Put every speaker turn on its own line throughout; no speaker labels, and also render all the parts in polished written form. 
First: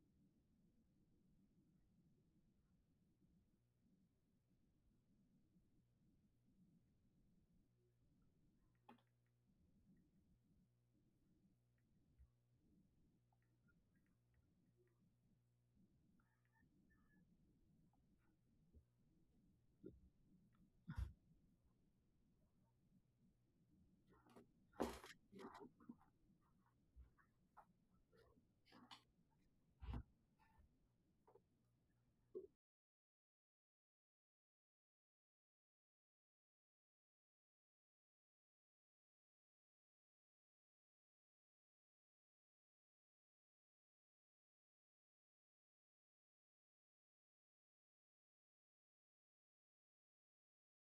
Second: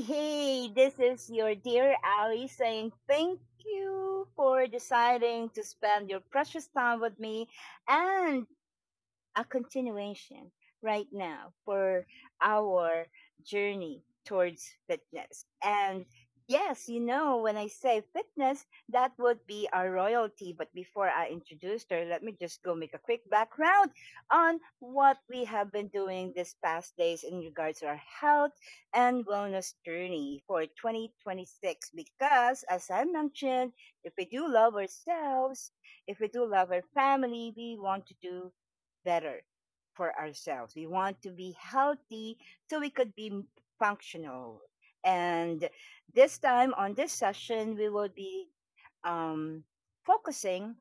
hey, this is your dear Ali saying thank you for deciding to spend your precious time with me and a continuation right now for our journey towards fitness. And yes, you know, when I say fitness, that would be our royalty. But before I introduce her, let me just go make a quick background on what we have been doing this past days in regards to our health and wellness journey for 2026. Because, as I mentioned, if we do love ourselves, if we do love our family, we want to do better for ourselves. We want to be healthy so we could be functional. And this time on this session, we will be um, focusing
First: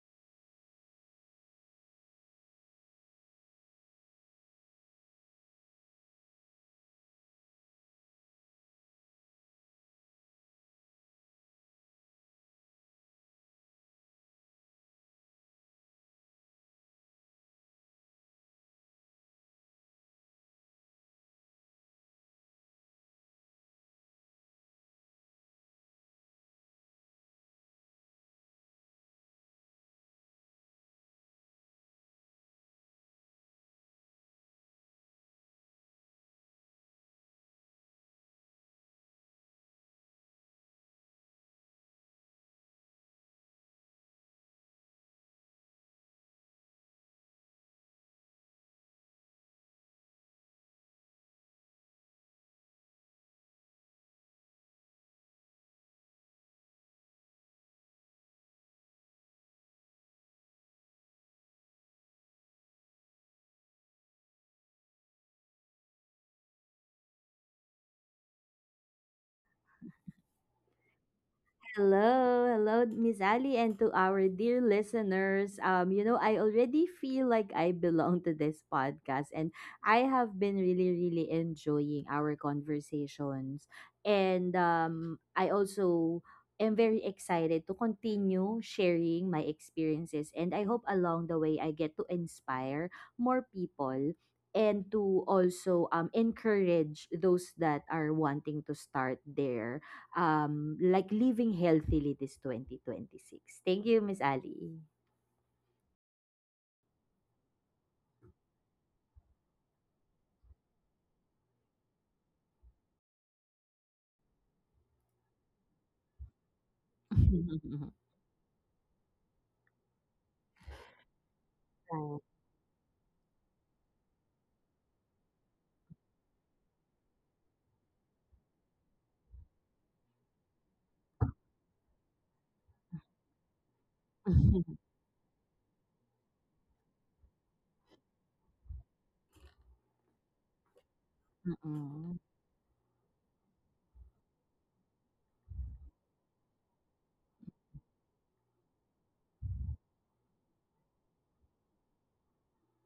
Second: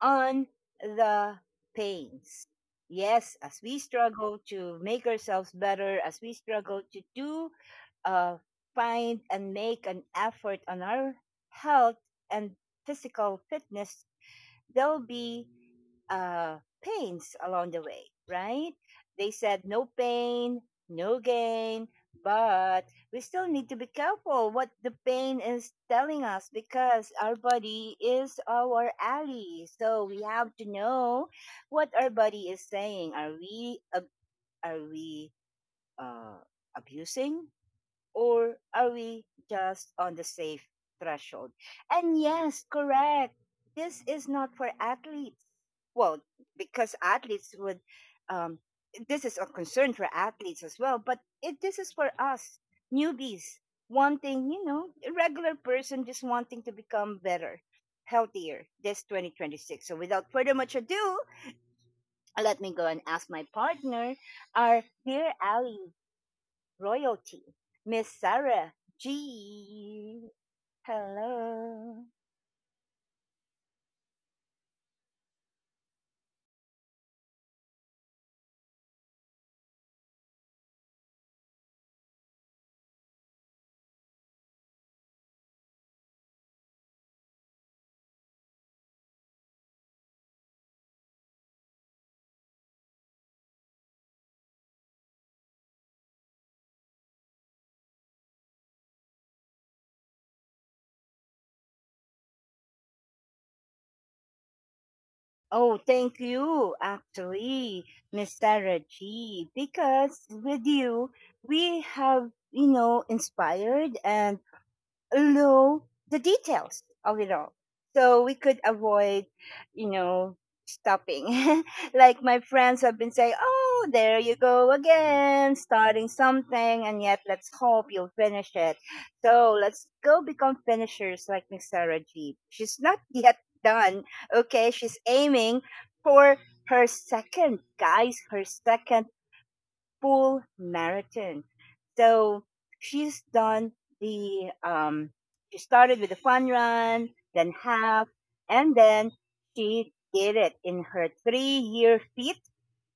on the pains. Yes, as we struggle to make ourselves better, as we struggle to do, uh, find and make an effort on our health and physical fitness, there'll be uh, pains along the way, right? They said no pain, no gain, but we still need to be careful what the pain is telling us because our body is our ally. So we have to know what our body is saying. Are we uh, abusing? Or are we just on the safe threshold? And yes, correct. This is not for athletes. Well, because athletes would, um, this is a concern for athletes as well, but this is for us, newbies, wanting, you know, a regular person just wanting to become better, healthier this 2026. So without further much ado, let me go and ask my partner, our dear Ali royalty, Miss Sarah G. Hello.
Hello, hello, Miss Ali, and to our dear listeners. I already feel like I belong to this podcast, and I have been really, really enjoying our conversations. And I also am very excited to continue sharing my experiences, and I hope along the way I get to inspire more people and to also encourage those that are wanting to start their like living healthily this 2026. Thank you, Miss Ali.
Oh, thank you, actually, Miss Sarah G. Because with you, we have, you know, inspired and know the details of it all. So we could avoid, you know, stopping.
Right.
Like my friends have been saying, oh, there you go again, starting something, and yet let's hope you'll finish it. So let's go become finishers like Miss Sarah G. She's not yet done, okay?
Mm-mm.
She's aiming for her second, guys, her second full marathon.
Mhm.
So she's done the she started with the fun run, then half, and then she did it in her 3 year feat,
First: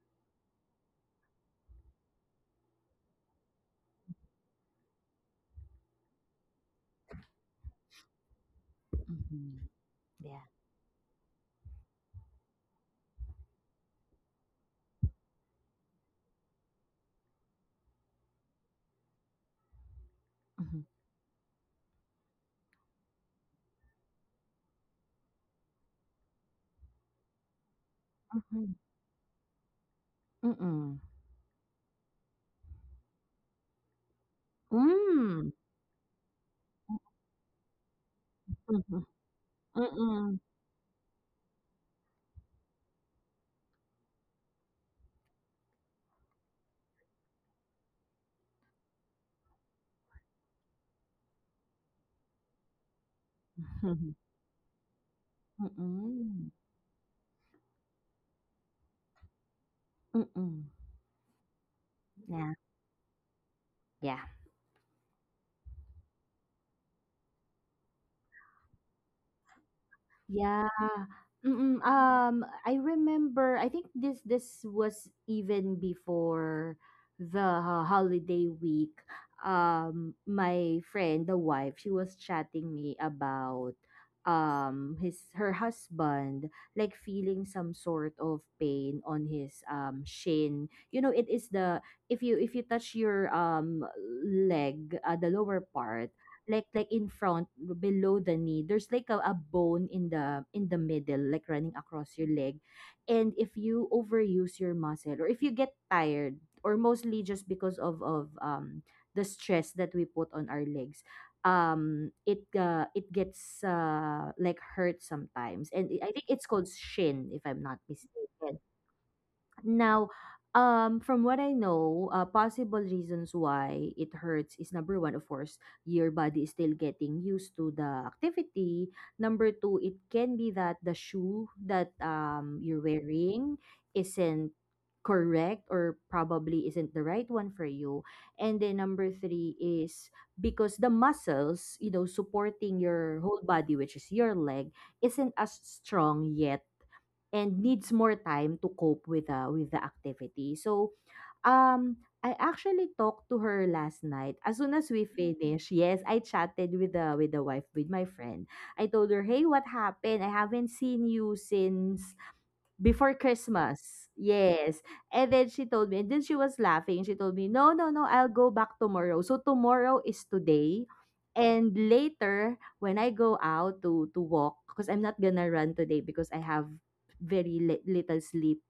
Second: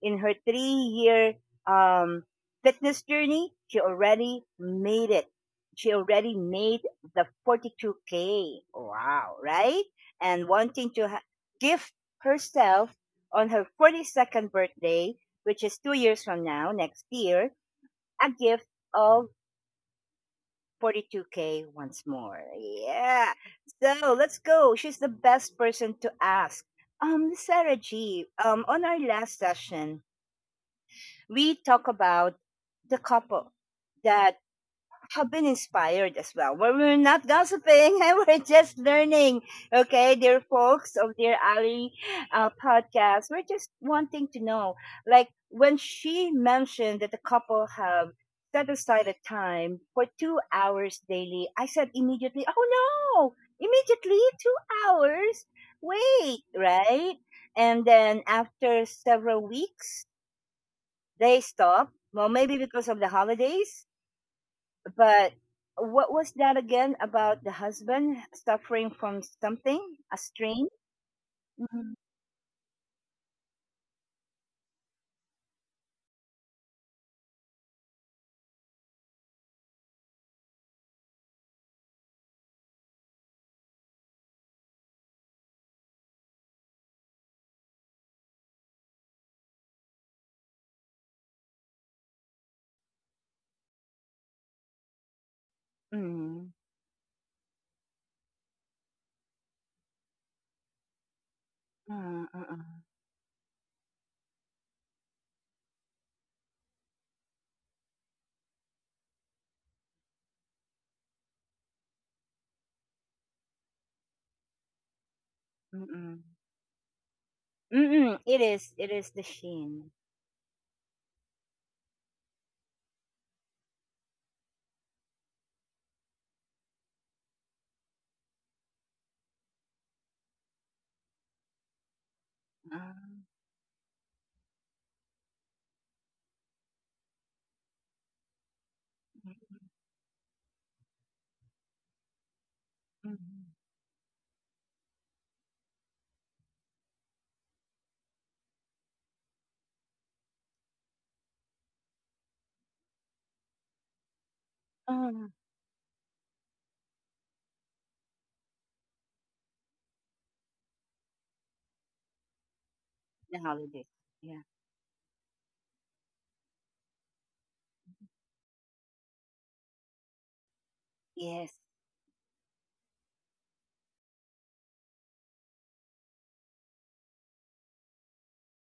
in her 3 year um fitness journey, she already made it. She already made the 42K. Wow,
Mhm.
right?
Yeah.
And gift herself on her 42nd birthday, which is 2 years from now, next year, a gift of
Mhm.
42K once more. Yeah. So let's go. She's the best person to ask. Sarah G,
Mhm.
on our last session,
Mm-mm.
we talk about the couple that have been
Mm.
inspired as well. We're not gossiping, we're just
Mhm.
learning. Okay, dear
Mm-mm.
folks of Dear Ali podcast, we're just wanting to know. Like when she mentioned that the couple have set aside a time for 2 hours daily, I said immediately, oh no,
Mhm.
immediately 2 hours?
Mm
Wait,
hmm.
right? And then after several weeks, they stopped. Well,
Yeah.
maybe because of the holidays,
Yeah.
but what was that again about the husband suffering from something, a strain?
Yeah. Mm-mm.
Mm-hmm.
I remember. I think this was even before the holiday week. My friend, the wife, she was chatting me about his her husband like feeling some sort of pain on his shin. You know, it is the— if you touch your leg, the lower part,
Mm-hmm.
like in front below the knee there's like a bone in the middle like running across your leg,
Mm-mm.
and if you overuse your muscle or if you get tired, or mostly just because of the stress that we put on our legs. It it gets like hurt sometimes, and I
Mm-mm.
think it's called shin if I'm not
Mm-mm, it
mistaken
is. It is the sheen.
now. From what I know, possible reasons why it hurts is number one, of course, your body is still getting used to the activity. Number two, it can be that the shoe that you're
Mm-mm.
wearing isn't correct or probably isn't the right one for you. And then number three is because the muscles, you know, supporting your whole
Mm-mm.
body, which is your leg, isn't as strong yet, and needs more time to cope with the activity. So, um, I actually talked to her last night. As soon as we
Oh,
finished, yes, I chatted with the wife, with my friend. I told her, "Hey, what happened? I haven't seen you since before
the holiday.
Christmas."
Yeah.
Yes. And then she told me, and then she was laughing. She told me, no, no, no, I'll go back tomorrow. So tomorrow is today.
Yes.
And later, when I go out to walk, because I'm not gonna run today because I have very little sleep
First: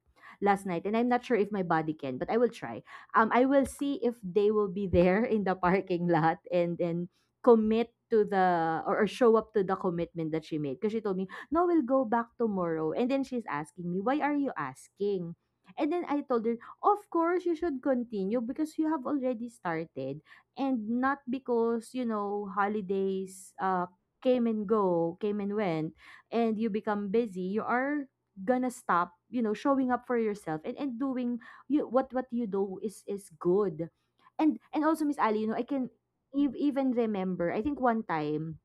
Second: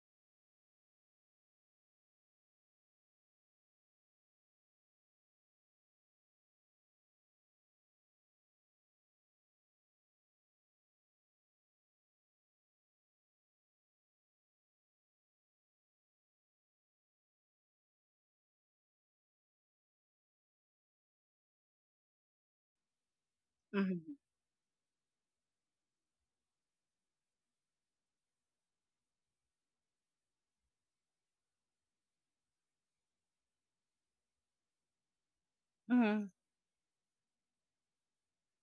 last night, and I'm not sure if my body can, but I will try. I will see if they will be there in the parking lot and then commit to the— or show up to the commitment that she made. Because she told me, "No, we'll go back tomorrow." And then she's asking me, "Why are you asking?" And then I told her, "Of course, you should continue because you have already started, and not because, you know, holidays
Mm-hmm.
came and go, came and went, and you become busy, you are gonna stop, you know, showing up for yourself and doing— you— what you do is good." And also, Miss Ali, you know, I can
Mm-mm.
even remember, I think one time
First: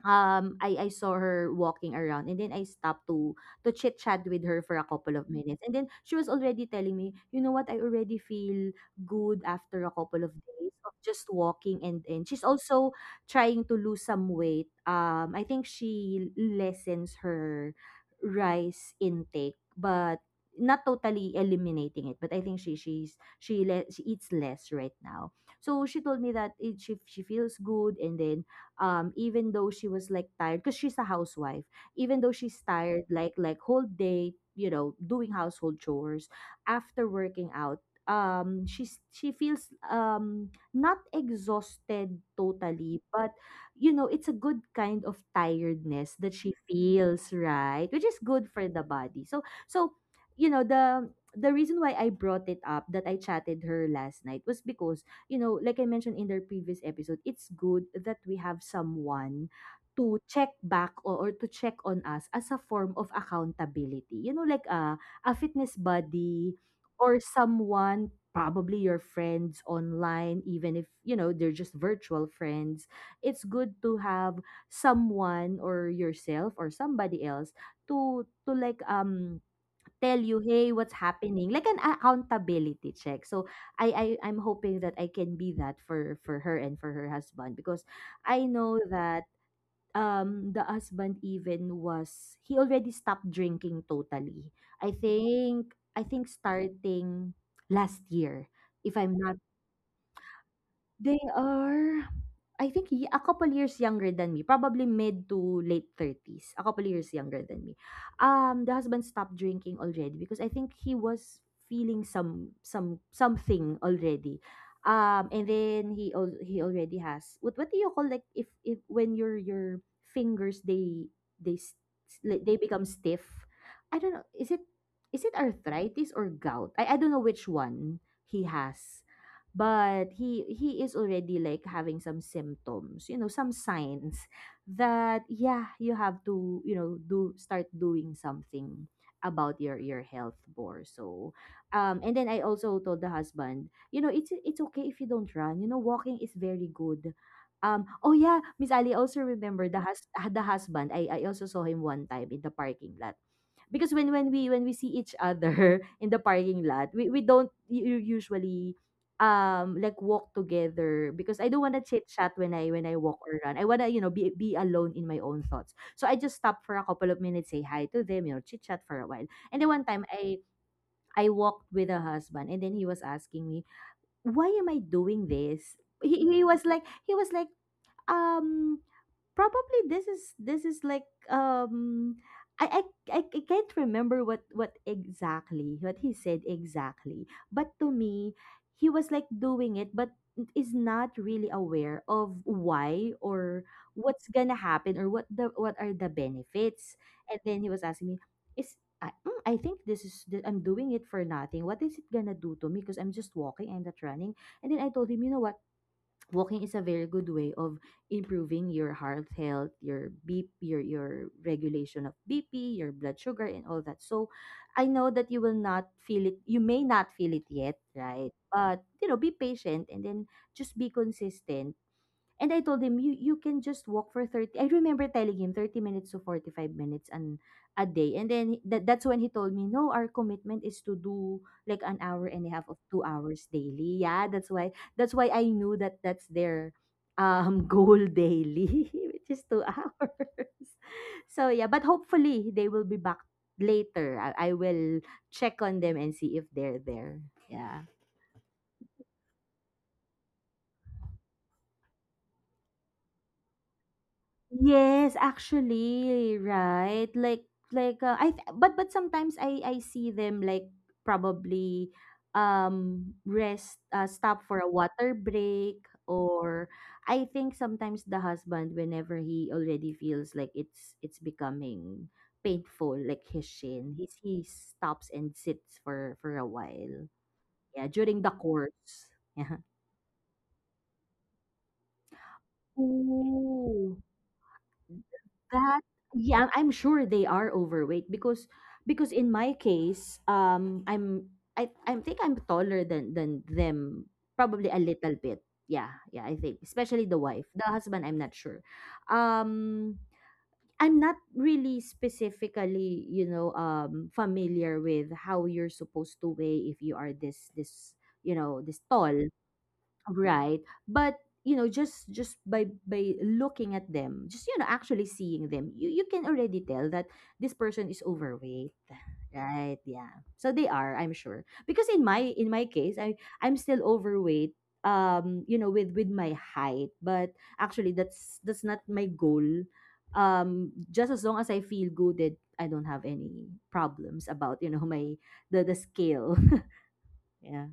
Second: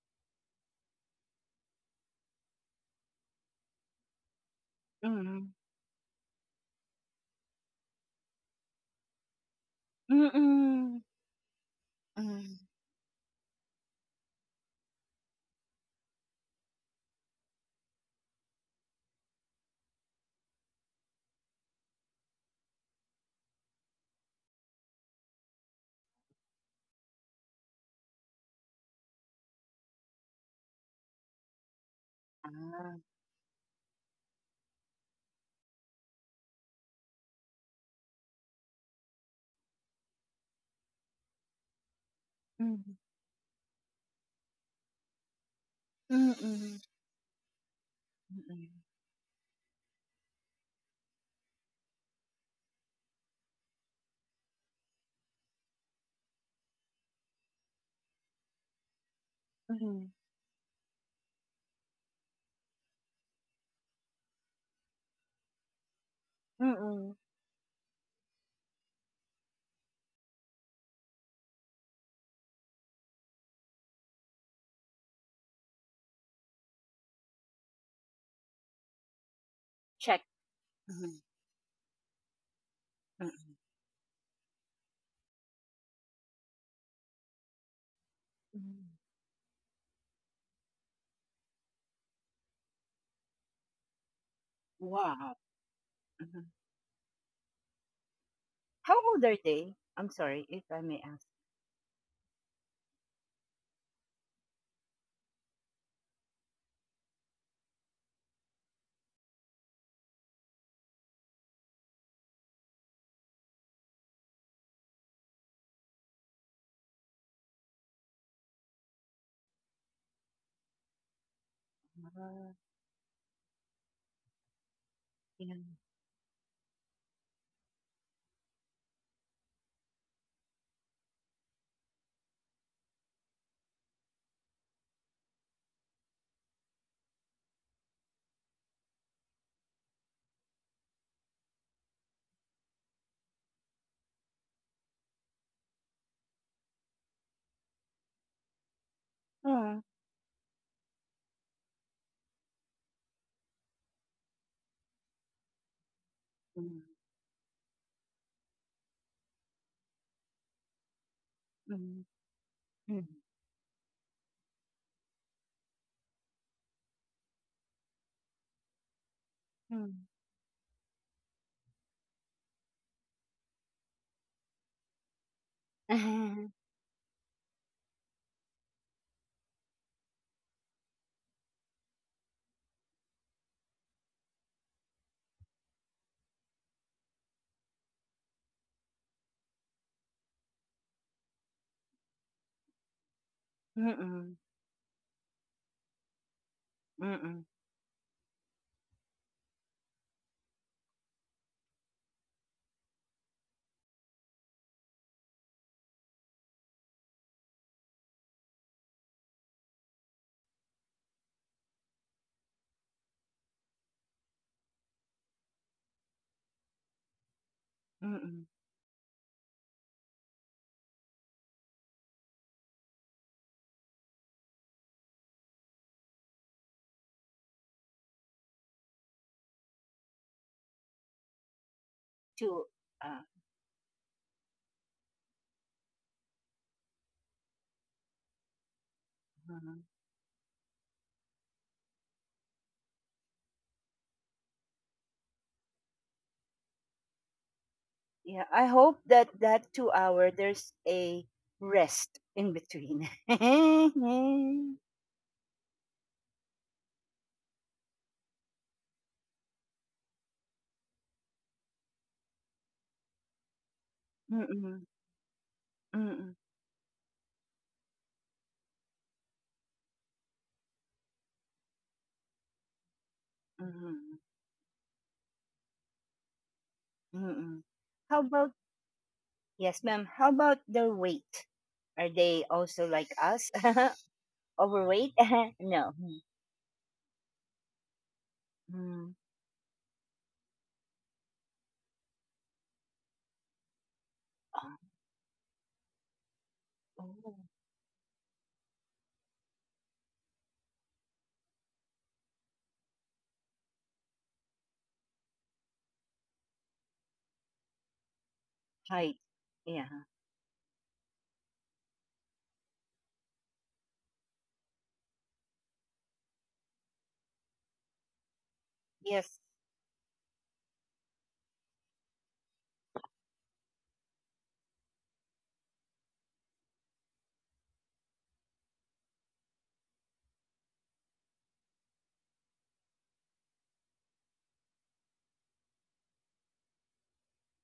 I saw her walking around, and then I stopped to chit chat with her for a couple of
Mm-mm.
minutes, and then she was already telling me, you know what, I already feel good after a couple of days of
Mm-mm.
just walking. And she's
Mm-mm.
also trying to lose some weight. I think she lessens her rice intake, but not totally eliminating it. But I think she she eats less right now. So she told me that she feels good. And then even though she was like tired because she's a housewife, even though she's
Ah,
tired, like whole day, you know, doing household chores, after working out, she feels not exhausted
mm-mm.
totally, but you know, it's a good kind of tiredness that she
Mm-mm.
feels, right, which is good for
Mm-mm.
the body. So so, you know, the reason why I brought it up, that I chatted her last night, was because, you know, like I mentioned in the previous episode, it's good that we have someone
Mm-mm.
to check back, or to check on us as a form of accountability. You know, like a fitness buddy
Mm-mm.
or someone, probably your friends online, even if, you know, they're just virtual friends. It's good to have someone, or yourself, or somebody else to like tell
Check.
you, hey, what's
Mm-mm.
happening? Like an accountability check. So I'm hoping that I can be that for her and for her husband, because I know
Mm-mm.
that the husband— even was— he already stopped drinking totally.
Wow.
I think starting last year, if
How
I'm
old
not—
are they? I'm sorry if I may
they
ask.
are, I think, ye a couple years younger than me, probably mid to late 30s, a couple years younger than me. The husband stopped drinking already because I think he was feeling some something already. And then he al he already has— what do you call, like, if when your fingers, they like,
Ah,
they become stiff. I don't know. Is it
yeah.
arthritis or gout? I don't know which one he has, but he is already like having some symptoms, you know, some signs that, yeah, you have to, you know, do start doing something about your health more. So and then I also told the husband, you know, it's okay if you don't run, you know, walking is very good. Oh yeah, Miss Ali, also remember the
Mm.
the husband, I also saw him one time in the parking lot, because when when we see each other in the parking lot, we don't usually like walk together, because I don't want to
Mm,
chit chat when I
mm, mm,
walk or run. I wanna, you know, be alone in my own thoughts. So I just stop for a couple of minutes, say hi to them, you know, chit chat for a while. And then one time
mm.
I walked with a husband, and then he was asking me, why am I doing this? He was like— he was like, um probably this is— like I, I can't remember what he said exactly, but to me, he was like doing it but is not really aware of why or what's
Mm-mm,
gonna happen or what are the benefits. And
mm-mm,
then he was asking me, is— I think this is— I'm doing it for nothing, what is it gonna do to me, because I'm just walking, I'm not running. And then I told him, you know what, walking is a very good way of improving your heart health, your BP, your regulation of BP, your blood sugar and all that. So I know that you will not feel it, you may not feel it yet, right?
mm-mm.
But you know, be patient, and then just be consistent. And I told him, you can just walk for 30— I remember telling him 30 minutes to 45 minutes and a day. And then that, that's when he told me, no, our commitment is to do like an hour and a half,
Two,
of two
uh,
hours daily. Yeah, that's why— I knew that that's their goal daily, which is
uh,
2 hours. So yeah, but hopefully they will be back later. I will check on them and see if they're there. Yeah.
yeah, I hope that that 2 hour there's a rest in between. Mm-mm,
Yes, actually, right? Like I but sometimes I see them like probably rest, stop for a
mm-mm,
water break, or I think sometimes the husband, whenever he already feels like it's becoming painful, like his shin,
mm-mm,
he stops and sits for a while.
mm-mm.
Yeah,
How
during the
about,
course. Yeah.
yes, ma'am, how about their weight? Are they also like us?
Ooh.
Overweight?
That—
No.
yeah, I'm sure they are overweight, because
Mm-hmm.
in my case, I think I'm taller than them,
Oh,
probably a little bit. Yeah, yeah, I think especially the
oh,
wife, the husband, I'm not sure. Um, I'm not really specifically, you know, familiar with how you're supposed to weigh if you are this you know, this
height.
tall.
Yeah.
Right. But you know, just by looking at them, just, you know, actually seeing them, you can already tell that this person is overweight.
Yes.
Right? Yeah. So they are, I'm sure. Because in my case, I'm still overweight, you know, with my height, but actually that's— not my goal. Just as long as I feel good, that I don't have any problems about, you know, my— the scale. Yeah.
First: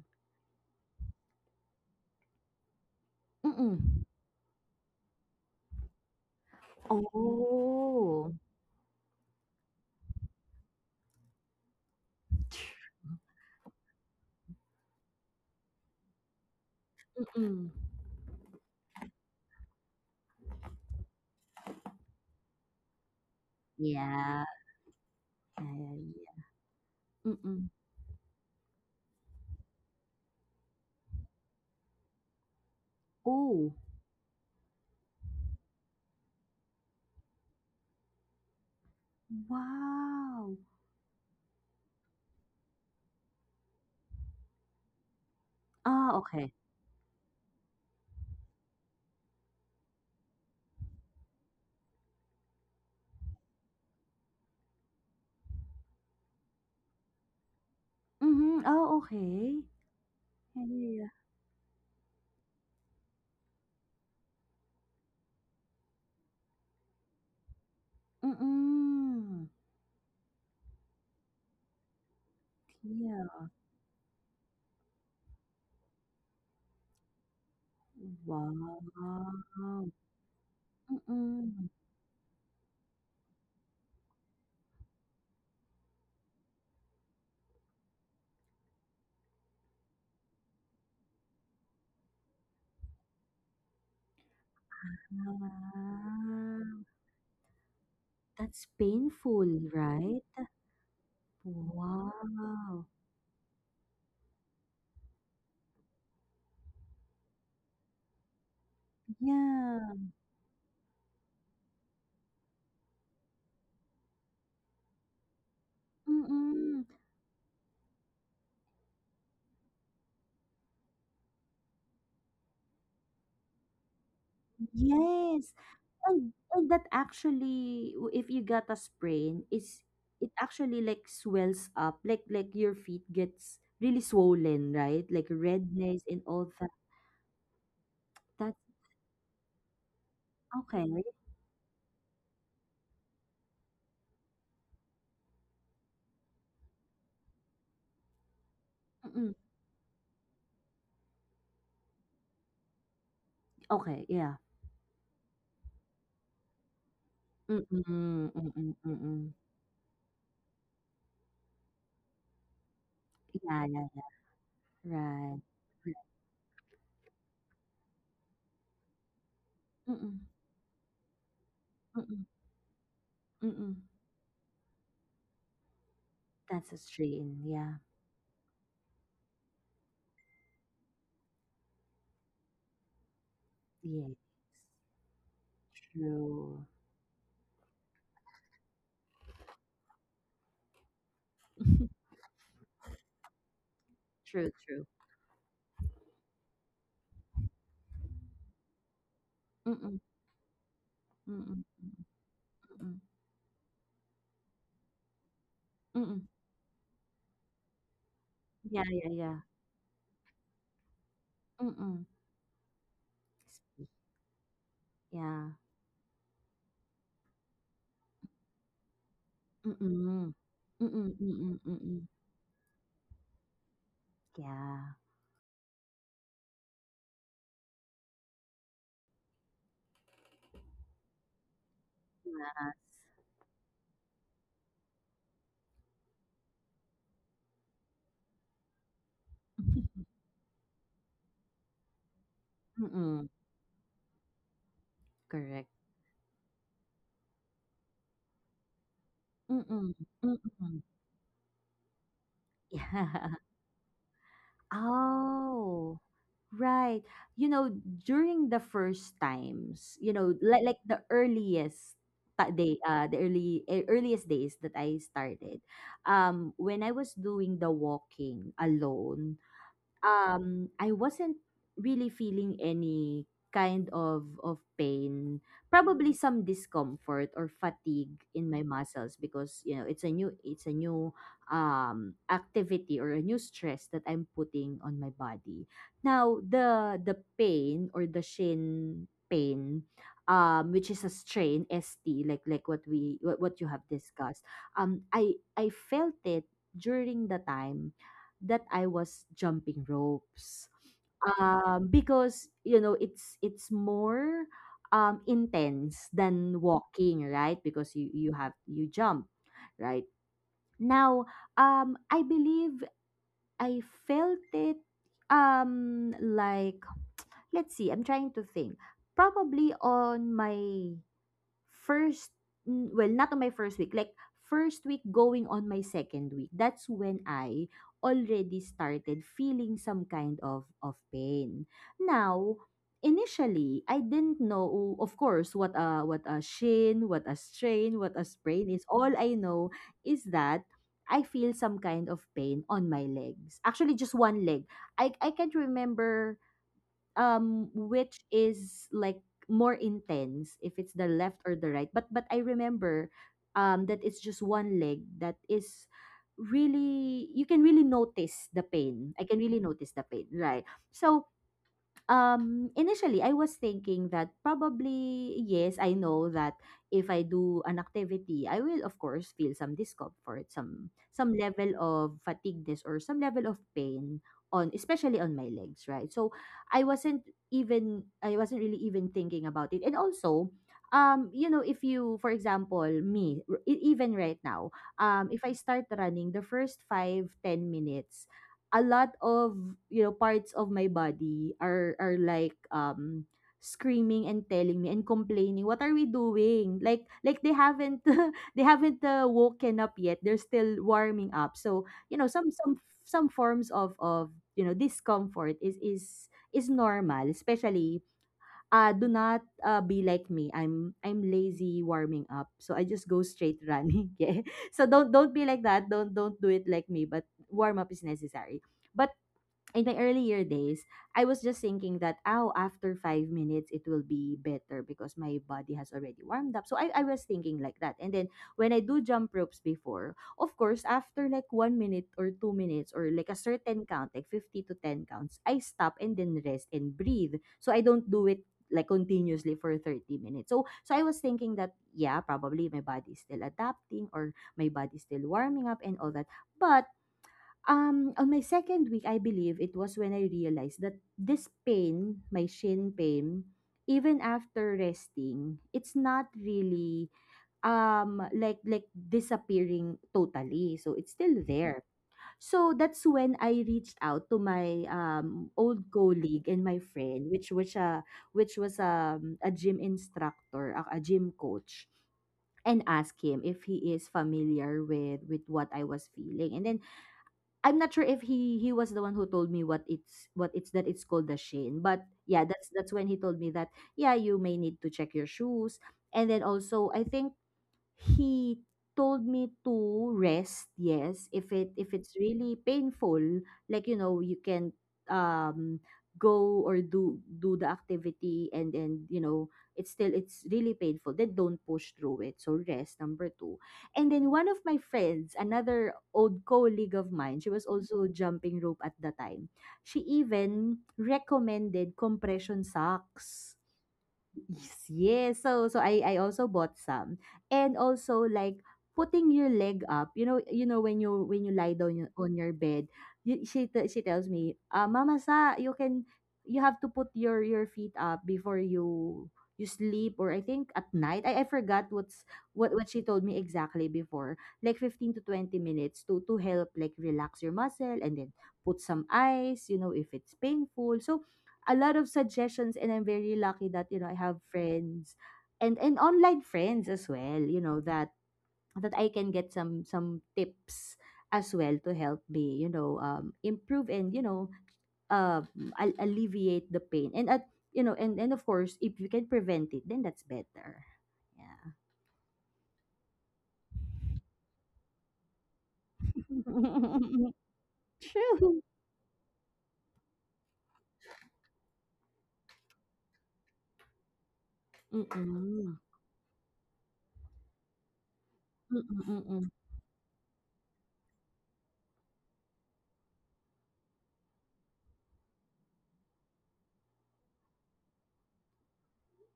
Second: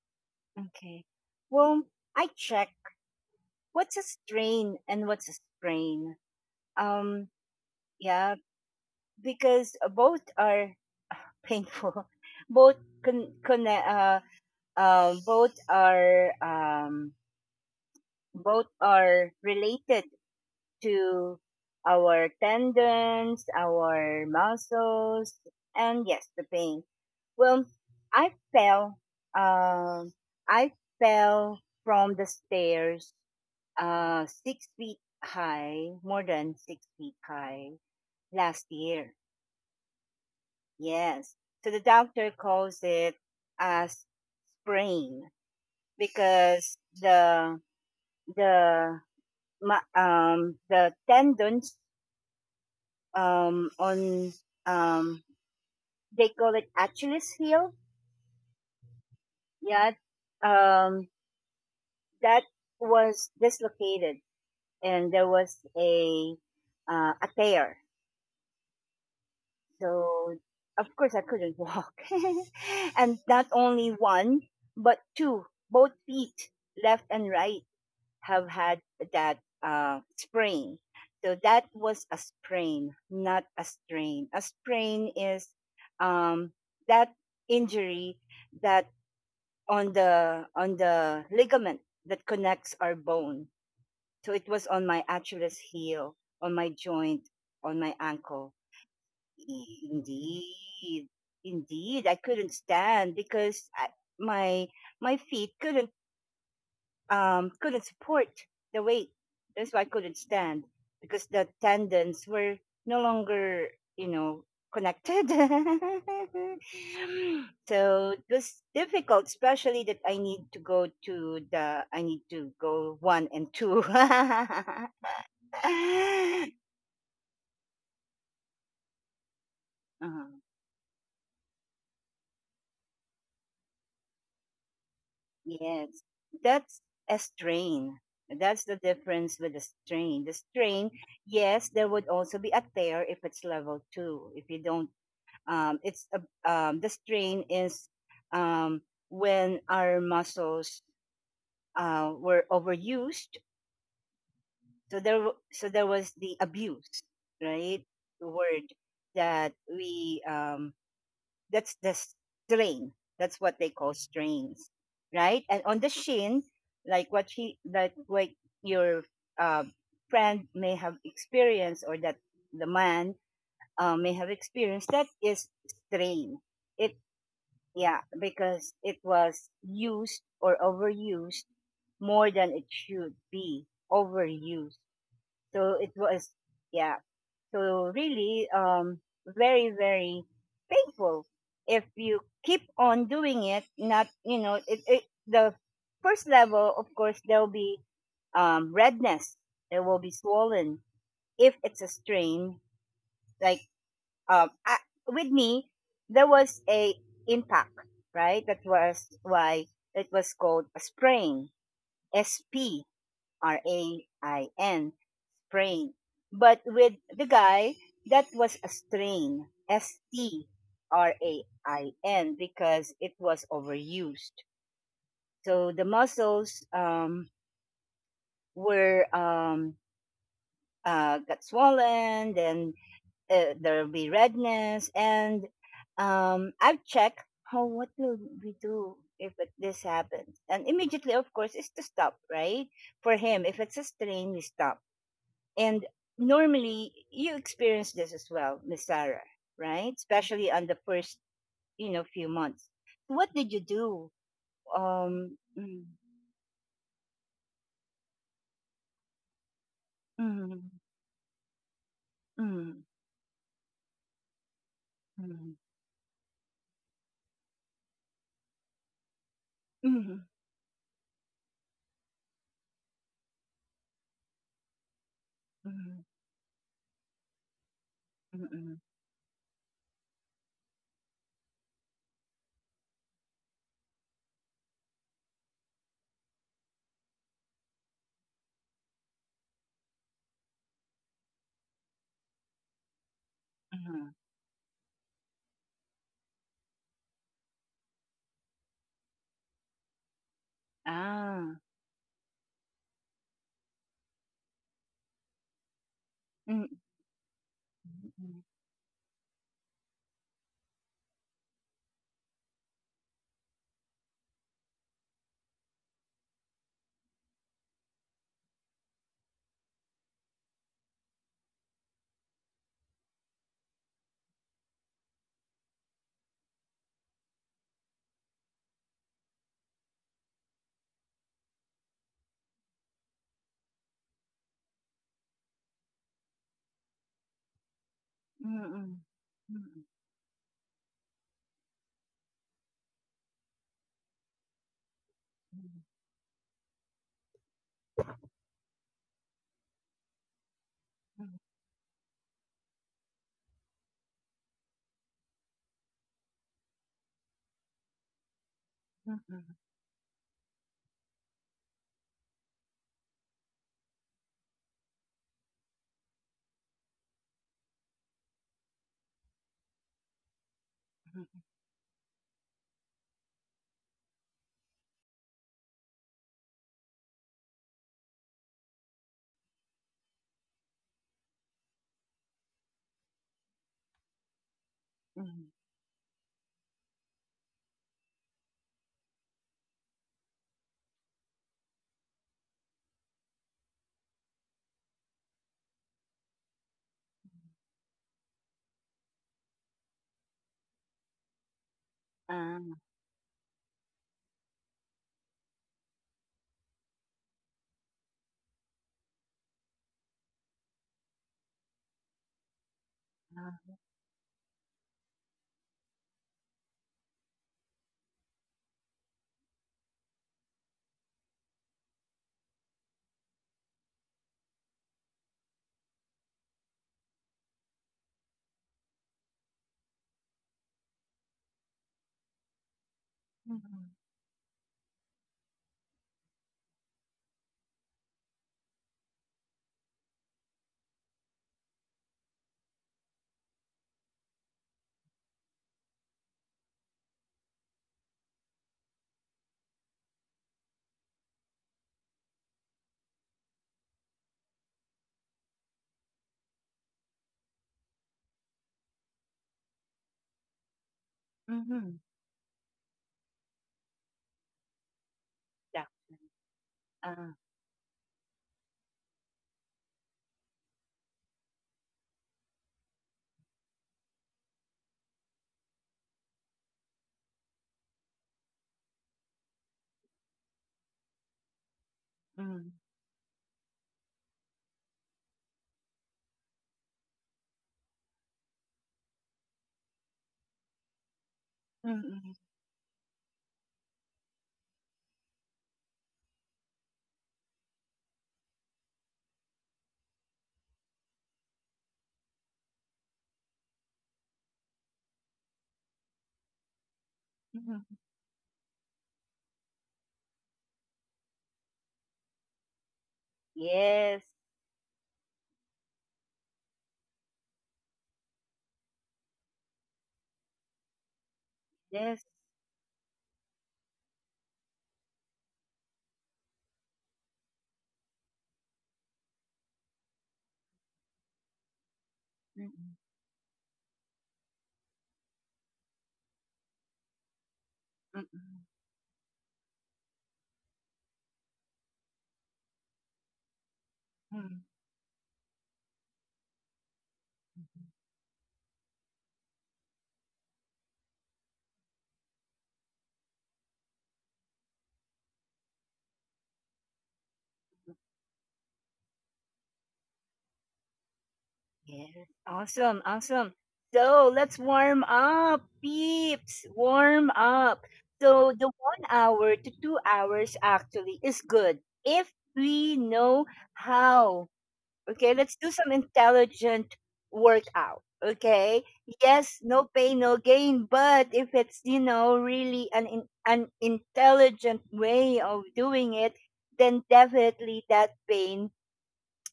Okay. Well, I check what's a
Mm-mm.
strain and what's a sprain. Um,
Oh.
yeah, because both are painful. both con, con uh, both are um
Mm.
both are related to our tendons, our
Yeah,
muscles,
yeah,
and yes, the
yeah,
pain.
yeah.
Well,
Mm.
I fell. Um, I fell from the stairs,
Oh,
6 feet high, more than 6 feet high, last year.
wow.
Yes. So the doctor calls it a sprain
Ah, okay.
because the the tendons on um they call it Achilles heel.
Mhm. Oh, okay.
Yeah,
Yeah, yeah,
um
yeah.
that was dislocated and there was a tear.
Mm.
So of course I couldn't walk, and not
Yeah.
only one but two, both feet, left and right, have had
Wow.
that sprain. So that
Mm.
was a sprain, not a strain. A sprain is um, that injury that on the ligament that connects our bone. So it was on my Achilles heel, on my
Wow.
joint, on my ankle.
That's painful, right?
Indeed, indeed, I couldn't
Wow.
stand because my my feet couldn't support the weight. That's why I
Yeah.
couldn't stand because the tendons were no longer, you know, connected.
Mm.
So it was difficult, especially that I need to go one and 2.
Yes. And that actually, if you got a sprain, is it actually like swells up, like your feet gets really swollen, right? Like
Yes,
redness and all that.
that's a strain.
That's
That's the difference with the strain. The strain,
okay.
yes, there would also be a tear if it's level two, if you don't. Um, it's a, the strain is um,
Mm-mm.
when our muscles were overused.
Okay, yeah.
So there, so there was the abuse, right? The
Mm-mm,
word
mm-mm, mm-mm.
that we that's the strain. That's what they
Yeah,
call
yeah,
strains,
yeah.
right?
Right.
And on the shin, like what your uh,
Mm-mm,
friend may have experienced, or that
mm-mm,
the man
mm-mm.
may have experienced, that is strain.
That's a
It
strain. Yeah.
Yeah, because it was used or overused more than it should be
Yeah.
overused. So it was,
True.
yeah. So really, very, very painful. If you keep on doing it, not, you know,
True, true.
the first level, of course, there will be, redness. There will
Mm-mm,
be swollen. If it's a
mm-mm,
strain,
mm-mm,
like um, I, with me, there
mm-mm.
was a impact, right? That
Yeah,
was
yeah, yeah.
why it was called a sprain,
Mm-mm.
S P R
Sp-
A I N,
Yeah.
sprain. But with the guy, that was a strain, S
Mm.
T R
Mm,
A
mm,
I
mm.
N, because it was overused.
Yeah.
So the muscles were got swollen, then
Yeah.
there'll be redness and I've checked. Oh, what will we do if it, this happens? And immediately, of course, is to stop, right? For
Mm.
him, if it's a strain, we stop.
Correct.
And normally you experience this as well, Miss Sarah, right?
Mm.
Especially on the
Mm.
first, you know, few months, what
Yeah.
did you do? Um mm,
Oh, right. You know, during the first times, like
mm,
like the earliest
mm,
day, the early earliest days that I
mm,
started, when I was doing the walking alone,
mm, mm,
I wasn't really feeling any kind of pain,
mm,
probably some discomfort or fatigue
mm,
in my
mm,
muscles because it's a new, it's a new activity or a new stress that I'm putting on my body. Now the pain or the shin pain, which is a strain, ST, like what we, what you have
mm.
discussed, I felt it during the time that I was jumping ropes.
ah
Because it's it's more intense
mm, mm,
than walking, right? Because
mm,
you
mm.
have, you jump, right? Now, I believe I felt it like, let's see, I'm trying to think. Probably on my first, well, not on my first week, like first week going on my second week. That's when I already started feeling some kind of pain. Now initially I didn't know, of course, what a shin, what a strain, what a
Mm,
sprain is.
mm,
All I know
mm,
is that I feel some kind of pain on my legs, actually just one leg. I can't remember, which is like more intense, if it's the
mm,
left or the right, but I remember that it's just one leg that is really, you can really notice the
mm,
pain, I can
mm,
really notice the pain, right? So initially, I was thinking that probably, yes, I know that if I do an activity, I will, of course, feel some discomfort, some
mm,
level of fatigueness or some level of pain on, especially on my legs, right? So I wasn't really even thinking about it. And also, you know, if you, for example, me, even right now, if
mm.
I start running the first five, 10 minutes, a lot of, you know, parts of my body are like, screaming and telling me and complaining, what are we doing, like they haven't they haven't woken up yet, they're still warming up. So you know,
Ah,
some forms of, you know, discomfort is normal, especially. Do not be like me. I'm lazy warming up, so I just go straight running. Yeah. So don't be like that. Don't do it like me. But warm up is necessary. But in my earlier days, I was just thinking that, oh, after 5 minutes, it will be better because my body has already warmed up. So I was thinking like that. And then when I do jump ropes before, of course, after like 1 minute or 2 minutes or like a certain
mhm,
count, like 50 to 10 counts, I stop and then rest and breathe. So I don't do it like continuously for 30 minutes. So so I was thinking that, yeah, probably my body is still adapting or my body is still warming up and all that. But on my second week, I believe it was when I realized that this pain, my shin pain, even after resting, it's not really like disappearing totally. So it's still there.
mhm.
So that's when I reached out to my old
Definitely.
colleague and my friend,
Ah,
which was a, which was a gym instructor, a gym coach, and asked him if he is familiar with, what I was feeling. And then I'm not sure if he was the one who told me what it's, that it's called the shin, but yeah,
mm,
that's when he told me that, yeah, you may need to check your shoes, and then also I think he told me to rest, yes, if it
mm,
if it's
mm,
really painful, like, you know, you can um go or do the activity and you know, it's still, it's really painful, then don't push through it. So rest, number two. And then one of my friends, another old colleague of mine, she was
mhm.
also jumping rope at the time, she even recommended compression socks.
Yes,
Yes, yes. So so I also bought some. And also like putting your leg up. You know, you know, when you, when you lie down,
yes.
on your bed, you, she tells me, "Ah, Mama Sa, you can, you have to put your feet up before you, you sleep, or I think at night. I forgot what's,
Mm,
what she told me exactly before." Like 15 to 20 minutes to help like relax your muscle, and
mm,
then
mm,
put some ice, you know, if it's painful. So a lot of suggestions, and I'm very lucky that, you know, I have
mm.
friends, and online friends as well, you know, that that I can get some tips as well to help me, you know, improve, and you know, um, alleviate the pain. And at, you know, and of course, if you can prevent it, then that's better. Yeah.
Yes. Awesome, awesome. So let's warm up, peeps. Warm up. So the
True.
1 hour to 2 hours actually is good if we know how. Okay, let's do
Mm-mm.
some intelligent workout. Okay,
Mm-mm-mm.
yes, no pain, no gain. But if it's, you know, really an intelligent way of doing it, then definitely that pain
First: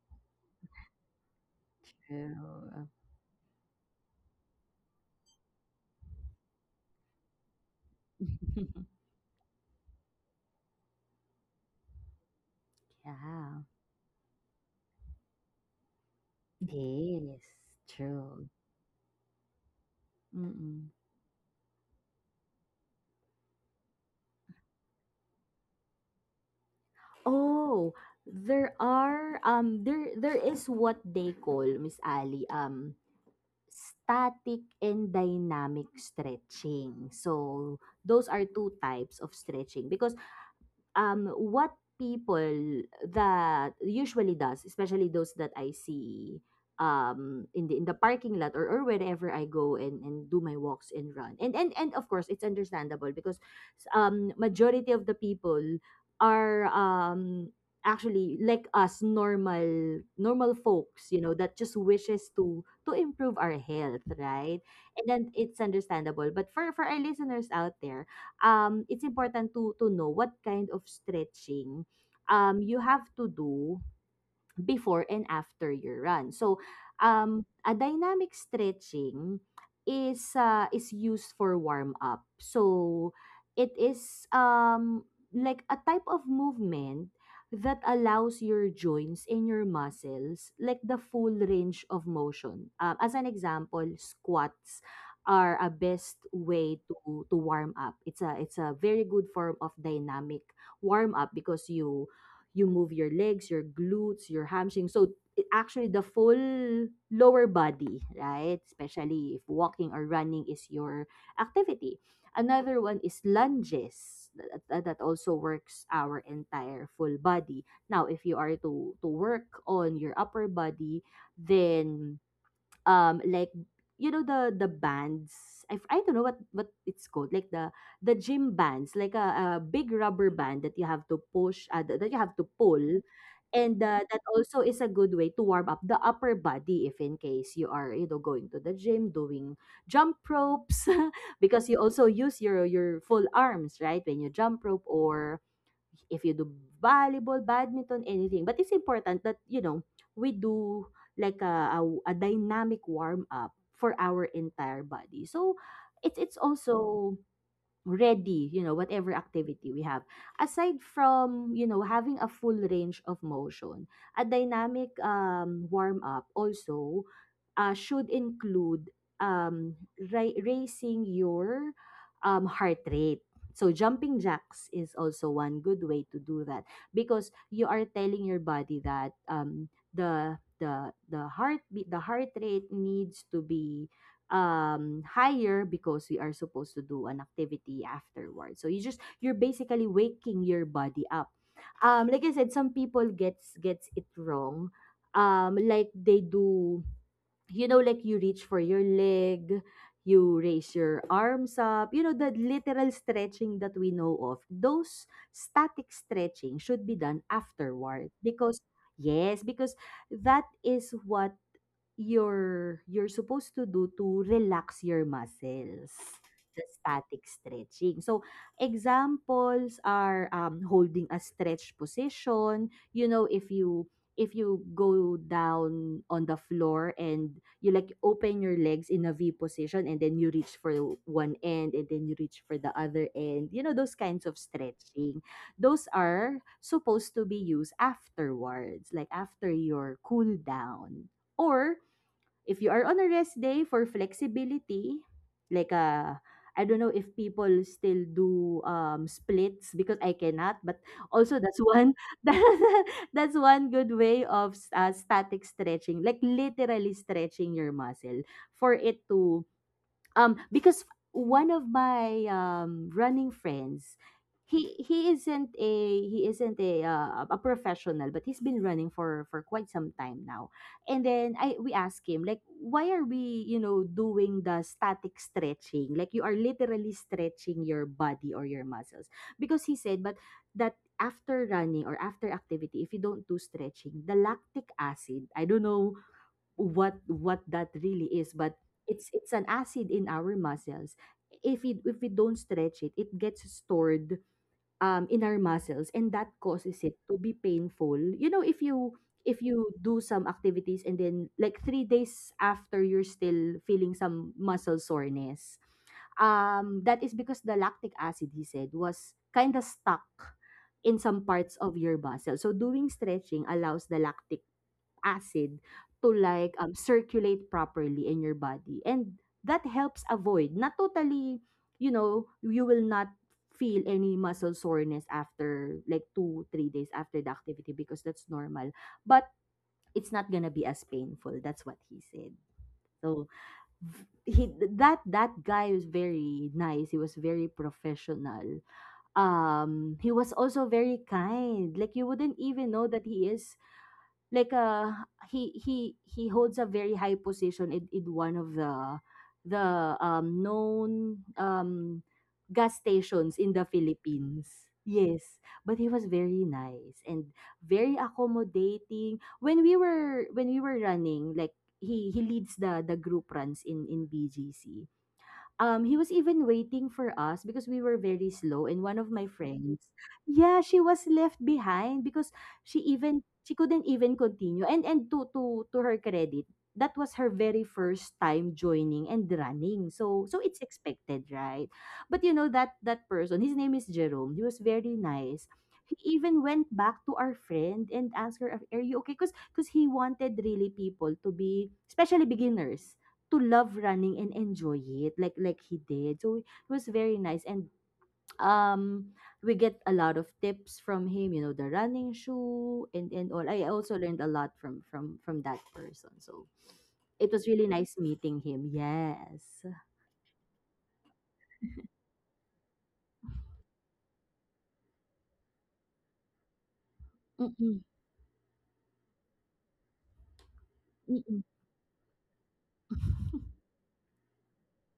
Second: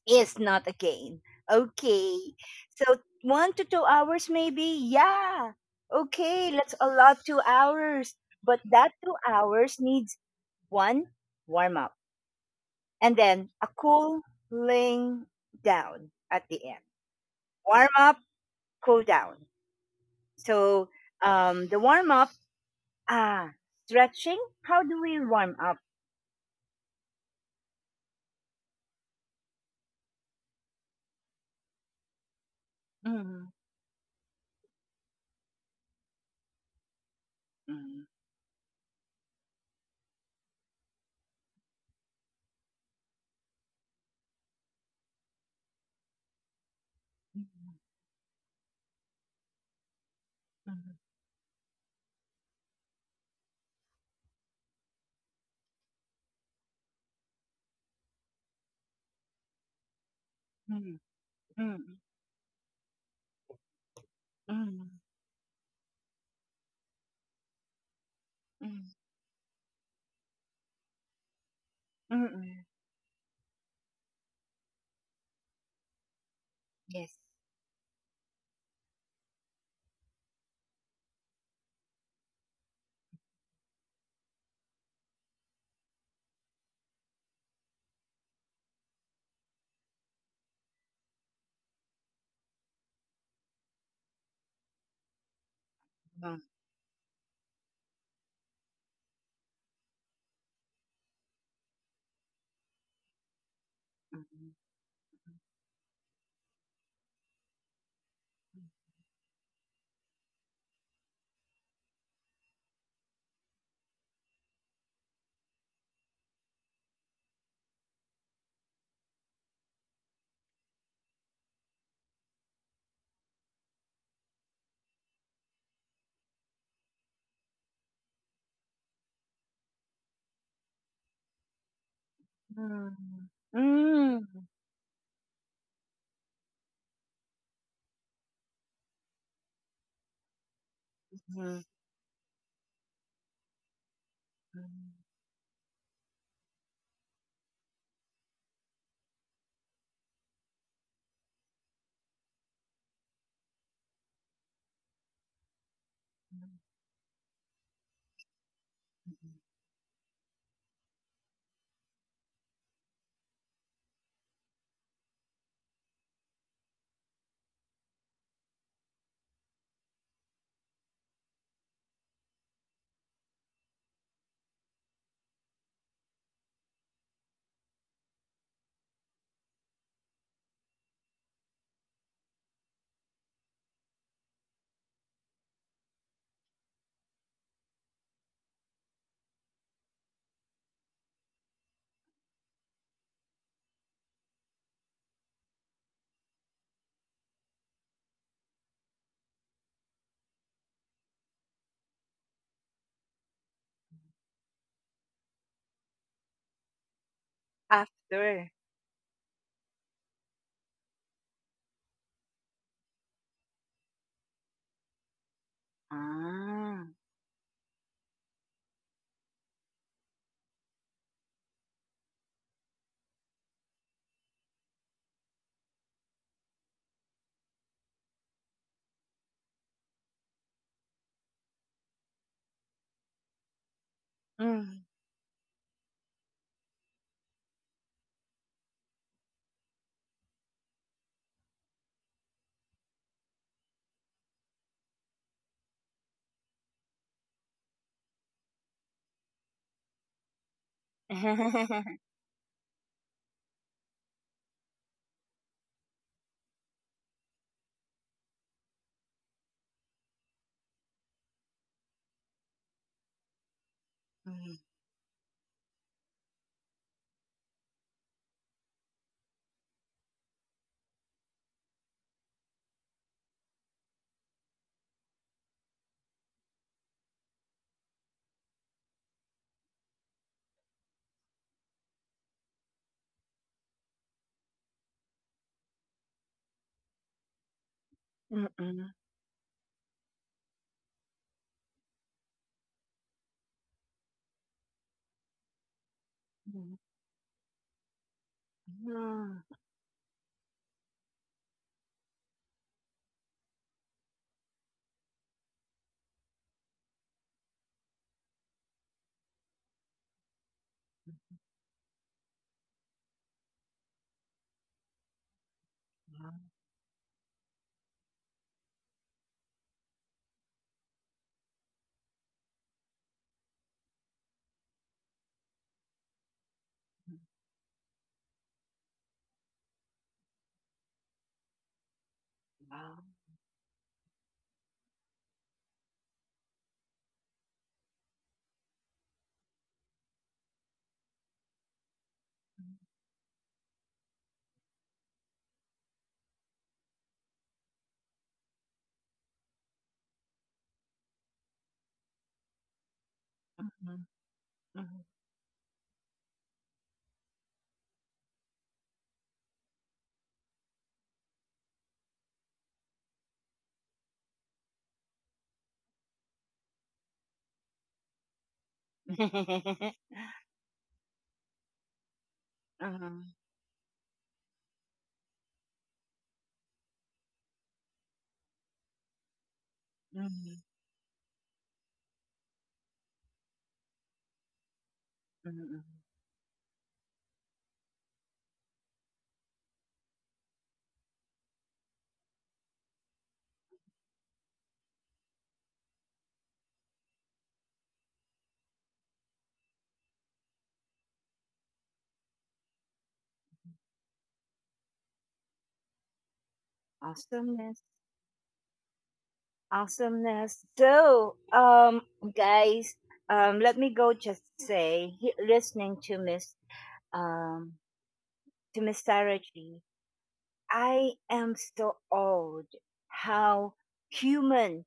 is not a gain. Okay,
True.
so 1 to 2 hours maybe. Yeah. Okay, let's allot 2 hours, but that 2 hours needs one warm up and then a
Yeah.
cooling down at the end.
Yes.
Warm up,
True.
cool down. So
Mm-mm.
the warm up, ah, stretching. How do we warm up?
Oh, there are there, there is what they call, Miss Ali,
Mm,
static and dynamic stretching. So
mm,
those are two types of stretching. Because what people that usually does, especially those that I see
mm,
in the, in the parking lot, or wherever I go and do my walks and run, and of course it's understandable, because majority of the people are actually like us, normal, normal
mm, mm,
folks, you know, that just wishes to improve our health,
mm,
right?
mm,
And then it's understandable. But for our listeners out there, it's important to know what kind of stretching
mm, mm.
you have to do before and after your run. So,
Yes.
a dynamic stretching is, is used for warm up. So, it is, like a type of movement that allows your joints and your muscles like the full range of motion. As an example, squats are a best
Mm,
way to warm up. It's a, it's a very good form of dynamic warm up because you move your legs, your glutes, your
mm,
hamstrings. So it, actually the full lower body, right? Especially if walking or running is your activity. Another one is lunges. That, that also works our entire full body. Now, if you are to work on your upper body, then, like, you know, the bands, I don't know what it's called, like the gym bands, like a big rubber band that you have to push, that, that you have to pull,
mm,
and that
mm,
also is a good way to warm up the upper body, if in case you are, you know, going to the gym doing jump ropes,
mm.
because you also use your full arms, right, when you jump rope, or if you do volleyball, badminton, anything. But it's important that, you know, we do like a dynamic warm up for our entire body. So it's also ready, you know, whatever activity we have. Aside from, you know, having a full range of motion, a dynamic warm up also should include um, raising your heart rate. So jumping jacks is also one good way to do that because you are telling your body that the heartbeat, the heart rate needs to be higher because we are supposed to do an activity afterwards. So you're basically waking your body up. Like I said, some people gets it wrong. Like they do, you know, like you reach for your leg, you raise your arms up, the literal stretching that we know of. Those static stretching should be done afterward
After.
because — yes, because that is what you're supposed to do to relax your muscles, the
Ah.
static stretching. So examples are holding a stretch position. You know, if you go down on the floor and you, like, open your legs in a V position, and then you reach for one end, and then you reach for the other end, you know, those kinds of
Mm.
stretching. Those are supposed to be used afterwards, like after your cool down, or if you are on a rest day for flexibility, like, I don't know if people still do, splits because I cannot, but also that's one that's that's one good way of, static stretching, like literally stretching your muscle for it to — because one of my running friends — he isn't a, a professional, but he's been running for quite some time now. And then I we asked him, like, why are we, doing the static stretching? Like, you are literally stretching your body or your muscles. Because he said, but that, after running or after activity, if you don't do stretching, the lactic acid — I don't know what that really is,
Mm,
but
mm, mm,
it's — an acid in our muscles. If it if we don't stretch it gets stored in our muscles, and that causes
mm,
it to be painful. You know, if
mm.
you do some activities and then, like, 3 days after, you're still feeling some muscle soreness. That is because the lactic acid, he said, was kind of stuck in some parts of your muscle. So doing stretching allows the lactic acid to, like,
Mm,
circulate properly in your body, and that helps avoid — not totally, you know — you will not feel any muscle soreness after, like, 2, 3 days after the activity, because that's normal, but it's not gonna be as painful. That's what he said. So he — that guy was very nice. He was very professional. He was also very kind, like you wouldn't even know that he is, like, he holds a very high position in, one of the known, gas stations in the
mm,
Philippines. Yes, but he was very nice and very accommodating. When we were running, like, he leads the group runs in BGC. He was even waiting for us because we were very slow. And one of my friends —
mm.
yeah — she was left behind because
Mm,
she couldn't even continue. And to her credit, that was her very first time joining and running. So it's
mm,
expected, right? But you know, that person, his name is Jerome. He was very nice.
mm, mm.
He even went back to our friend and asked her, "Are you okay?" Because he wanted really people to be, especially beginners, to love running and enjoy it like he did. So it was very nice, and um we get a lot of tips from him, you know, the running shoe and all. I also learned a lot from from that person. So it was really
Awesomeness.
nice meeting him. Yes.
Awesomeness. So, guys, let me go just say, listening to
Mm-mm,
um, Miss Sarah G, I
mm-mm.
am so old how human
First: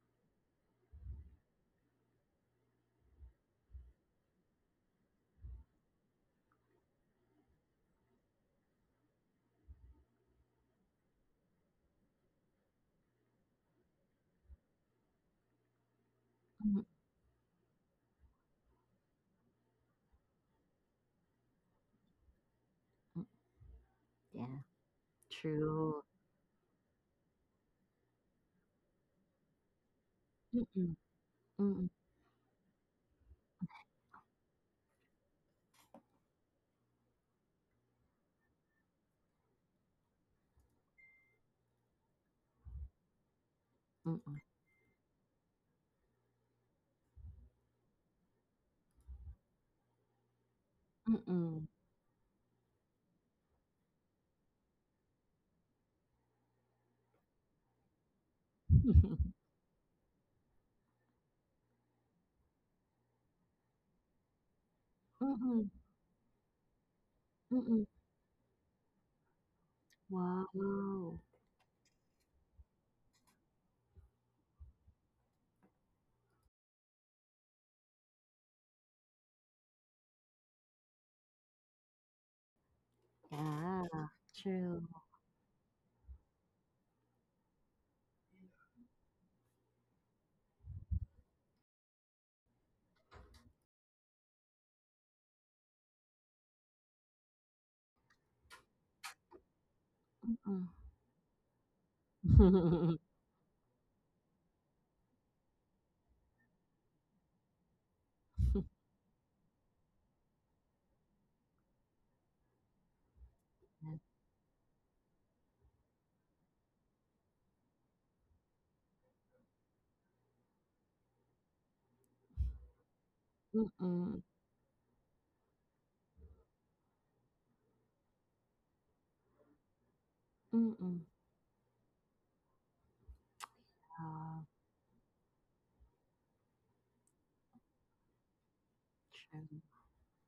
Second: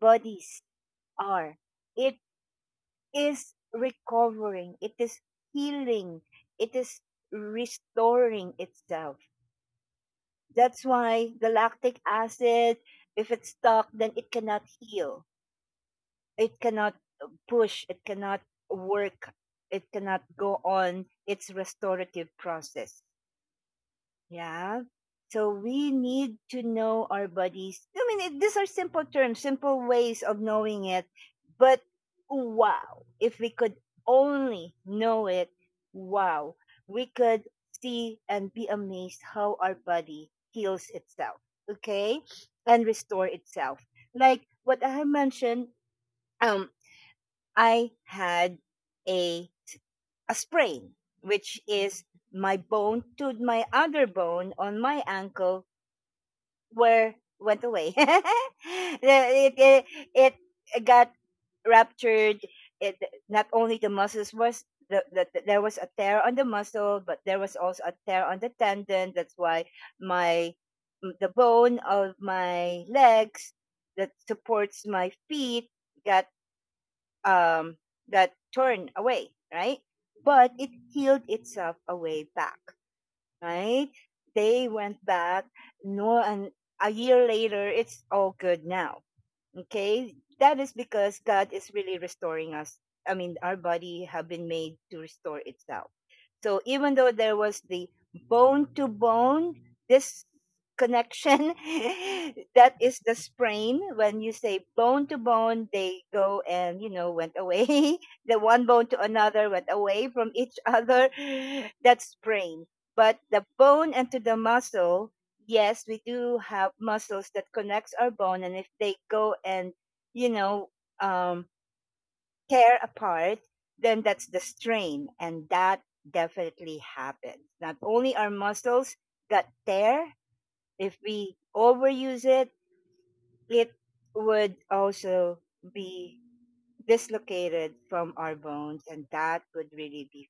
bodies are. It is recovering. It is healing. It is restoring itself. That's why galactic acid, if it's stuck, then it cannot heal, it
Mm,
cannot push, it cannot work, it cannot go on its restorative process.
mm. Yeah.
Yeah. So we
True.
need to know our bodies. These are simple terms, simple ways of knowing
Mm-mm,
it. But
mm-mm,
wow, if we could only know it, wow, we could see and be amazed how our body heals itself. Okay, and restore itself,
mm-mm,
like what I mentioned. um I had a a sprain, which
mm-mm.
is my bone to my other bone on my ankle where went away. It it got ruptured. It Not only the muscles was there
Mm-mm,
was a tear on the muscle, but there was also
mm-mm.
a tear on the tendon. That's why my
Wow.
the bone of my legs that supports my feet got um, that torn away, right? But it healed itself a way back,
Yeah.
right? They
True.
went back, no, and a year later, it's all good now. Okay, that is because God is really restoring us. I mean, our body have been made to restore itself. So even though there was the bone to bone, this connection, that
Mm-mm.
is the sprain. When you say bone to bone, they go and, you know, went away. The one bone to another went away from each other. That's sprain. But the bone and to the muscle, yes, we do have muscles that connects our bone, and if they go and you know um, tear apart, then
Mm,
that's the strain, and that definitely happens. Not only our muscles that tear, if
mm.
we overuse it, it
Ah,
would also be dislocated from our bones, and that
true.
would really be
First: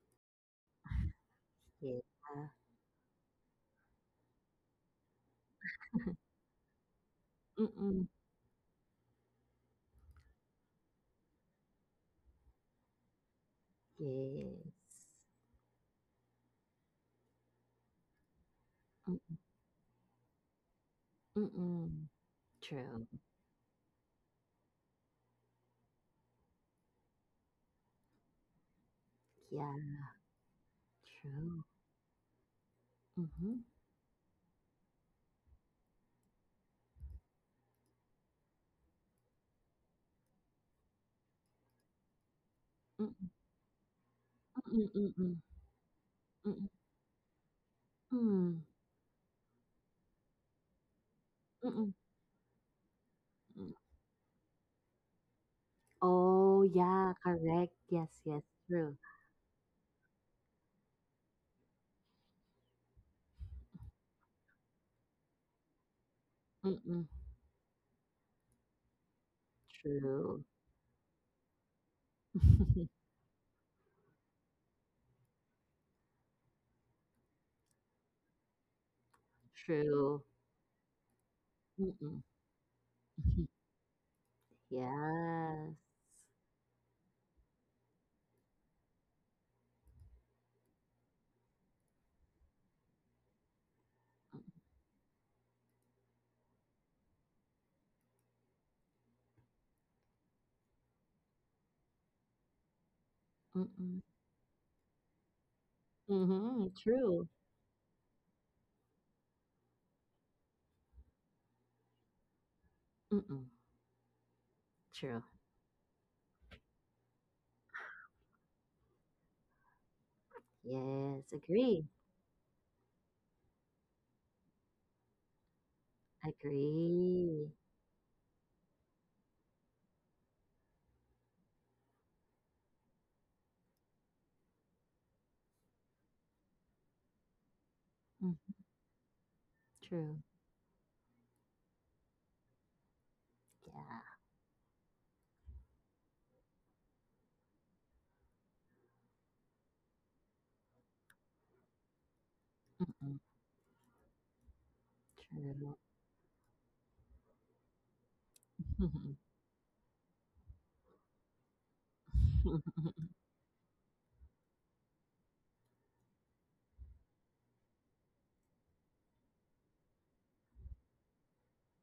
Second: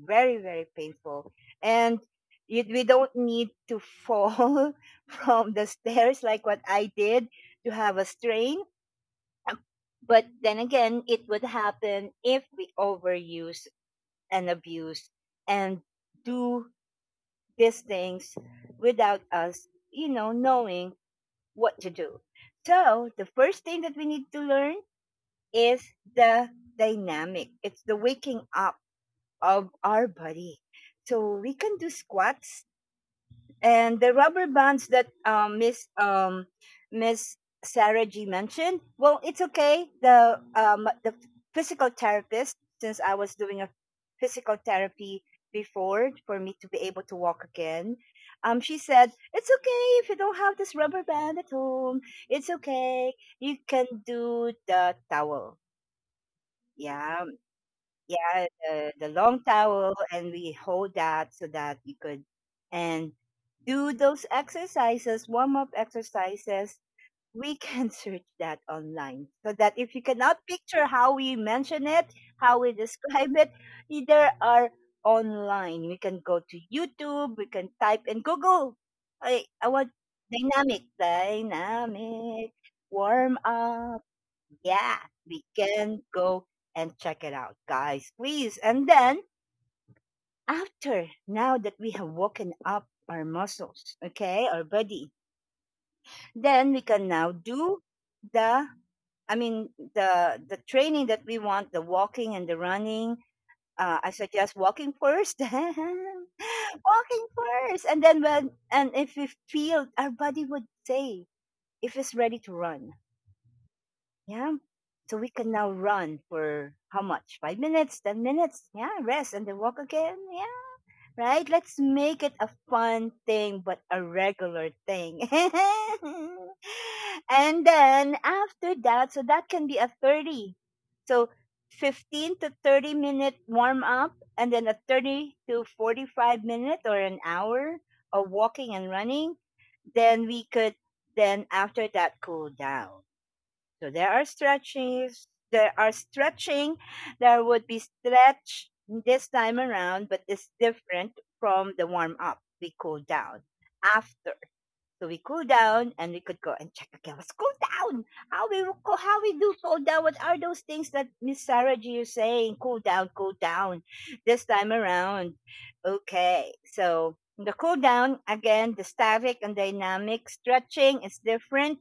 very very painful.
Yeah.
And we don't need to fall from the stairs like what I did to have a
Mm.
strain, but then again it would happen if we overuse and
Yes.
abuse and do these things without
Mm.
us knowing what to
Mm-mm.
do.
True.
So the first thing that we need to learn is the dynamic. It's the waking up
Yeah.
of our body. So we
True.
can do squats
Mhm.
and the rubber bands that Miss Sarah G mentioned. Well, it's okay. The physical therapist, since
Mm,
I was doing a physical
mm, mm,
therapy
mm,
before for me
mm,
to be able to walk again,
mm,
she said it's okay if you don't have this rubber band at
mm,
home. It's okay. You
mm.
can do the towel.
Oh, yeah.
Yeah,
Correct. Yes. Yes.
yeah, the,
True.
the long towel, and we hold that so that you could and do those exercises, warm up exercises.
Mm-mm.
We can search that online so that if you cannot
True.
picture how we mention it, how we describe it, there are online. We can go to YouTube, we can type in Google. I want
True.
dynamic,
Mm-mm.
warm up. Yeah, we
Yes.
can go and check it out, guys, please. And then after, now that we have woken up our muscles, okay, our body, then we can now do the, I mean, the training that we want, the walking and the running.
Mm-mm.
I suggest walking first,
Mm-hmm.
walking
True.
first, and then when and if we feel our body would say if it's ready to run.
Mm-mm.
Yeah. So
True.
we can now run for how much? 5 minutes, 10 minutes? Yeah, rest and then walk again. Yeah,
Yes.
right? Let's
Agree.
make it a fun thing, but a regular thing.
Agree.
And then after that, so that can be a 30. So 15 to 30 minute warm up, and then a 30 to 45 minute or an hour of
Mm,
walking and running.
true.
Then we could, then after that, cool down. So
Yeah.
there are stretches. There are stretching. There would be stretch this time around, but it's different from the warm up. We cool
Mm-mm.
down after. So we cool
True.
down and we could go and check again. What's cool down? How we do cool down? What are those things that Miss Sarah G is saying? Cool down, cool down. This time around. Okay. So the cool down again, the static and dynamic stretching is different.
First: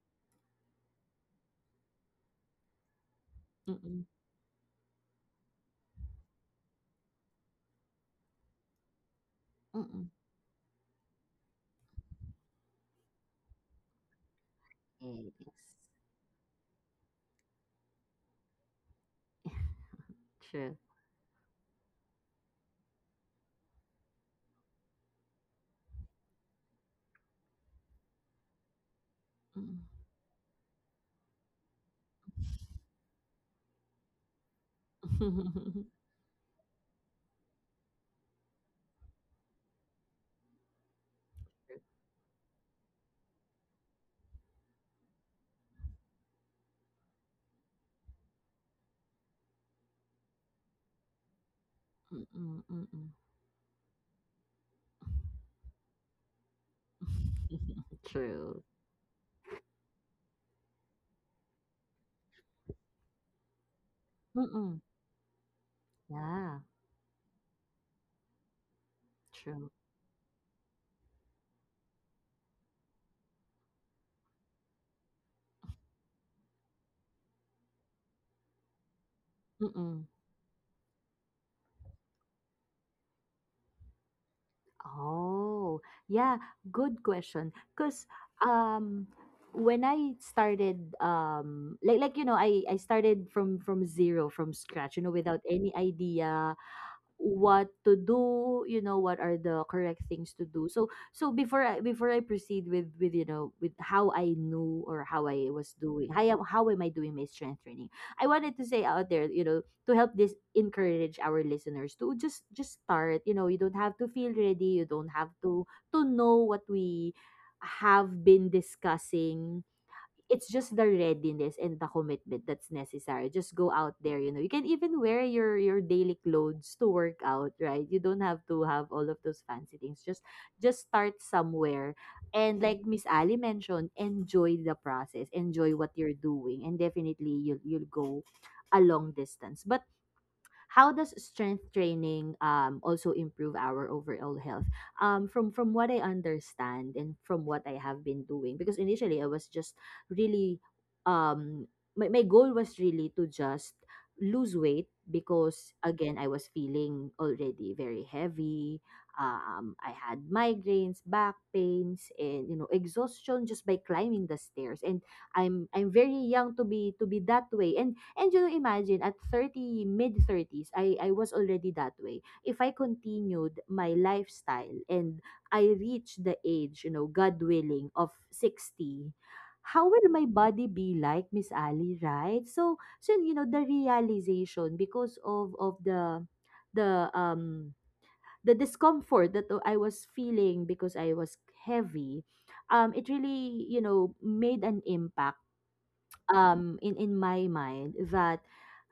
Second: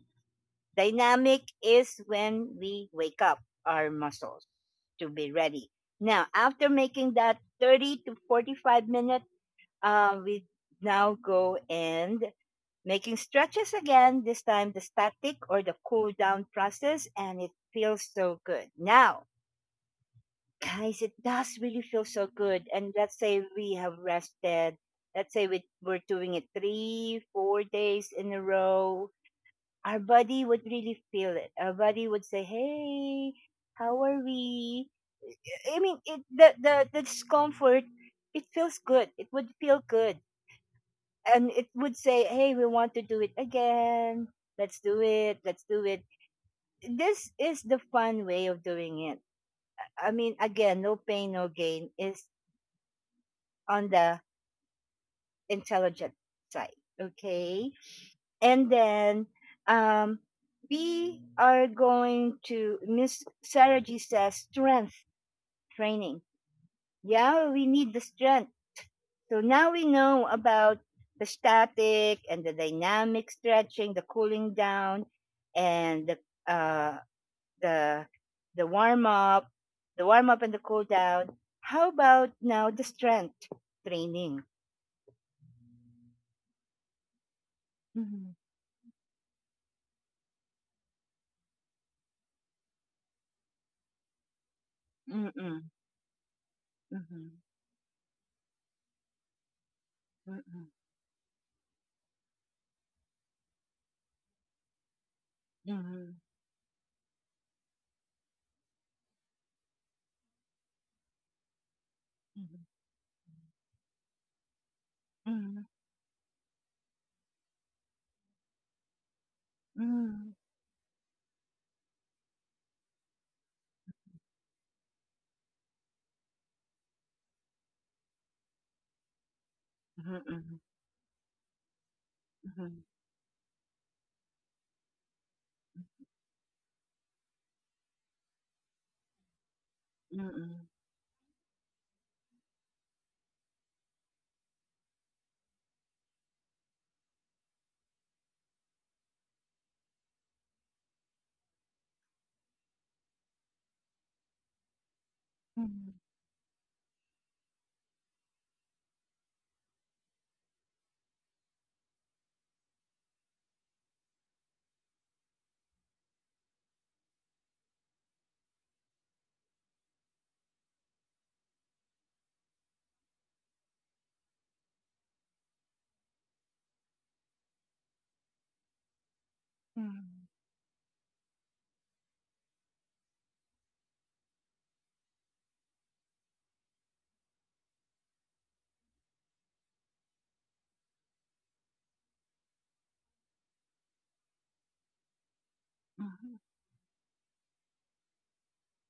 Dynamic is when we wake up our
Mm-mm.
muscles to be ready. Now, after making that 30 to 45 minutes,
Mm-mm.
we now go and making stretches again, this time the
It
static
is.
or the cool down process, and it feels so good. Now,
True.
guys, it does really feel so good. And let's say we have rested. Let's say we're doing it 3, 4 days in a row.
Mm.
Our body would really feel it. Our body would say, "Hey, how are we?" I
Mm-mm.
mean, the discomfort. It feels good. It would feel good, and it would say, "Hey, we want to do it again. Let's do it. Let's do it." This is the fun way of doing it. I mean, again, no pain, no gain is
Mm-mm.
on the intelligent side. Okay,
True.
and then um, we are going to, Miss Sarah G says,
Mm-mm.
strength training.
Yeah.
Yeah, we need the strength. So now
True.
we know about the static and the dynamic stretching, the cooling down, and uh, the the warm up, the
Mm-mm.
warm up and the cool down. How about now the strength training?
Oh, yeah, good question. Because
Mm-hmm.
um when I started, like you know, I started from zero, from scratch, you know, without
Mm-mm.
any idea
Mm-hmm.
what to do. You know, what are the correct things to
Mm-mm.
do? So before I proceed with, you know, with — how I knew or how I was doing
Mm-hmm.
how am I doing my strength training — I wanted to say out there, you know, to help — this encourage our listeners to just
Mm-hmm.
just start. You know, you don't have to feel ready. You don't have
Mm-hmm.
to know what we have been discussing.
Mm-hmm.
It's just the readiness and the commitment that's necessary. Just go out there, you know. You can even wear your daily clothes to work out, right? You don't have to have all of those fancy things. Just
Mhm, mhm,
just start somewhere. And like Miss Ali mentioned, enjoy the process, enjoy what you're doing, and definitely you'll go a long distance. But
mhm,
how does strength training, also improve our overall health? From what I understand, and from what I have been doing, because initially I was just really, um, my goal was really to just lose weight, because
mhm,
again I was feeling already very heavy. I had migraines, back pains, and, you know, exhaustion just by climbing the stairs. And I'm very young to be, that way. And you imagine, at 30, mid 30s, I was already that way. If I continued my lifestyle and I reached the age, you know, God willing, of 60, how will my
mhm,
body be, like, Miss Ali, right? So you know, the realization, because of, the, the, um, the discomfort that I was feeling because I was heavy, it really, you know, made an impact
mhm,
in my mind, that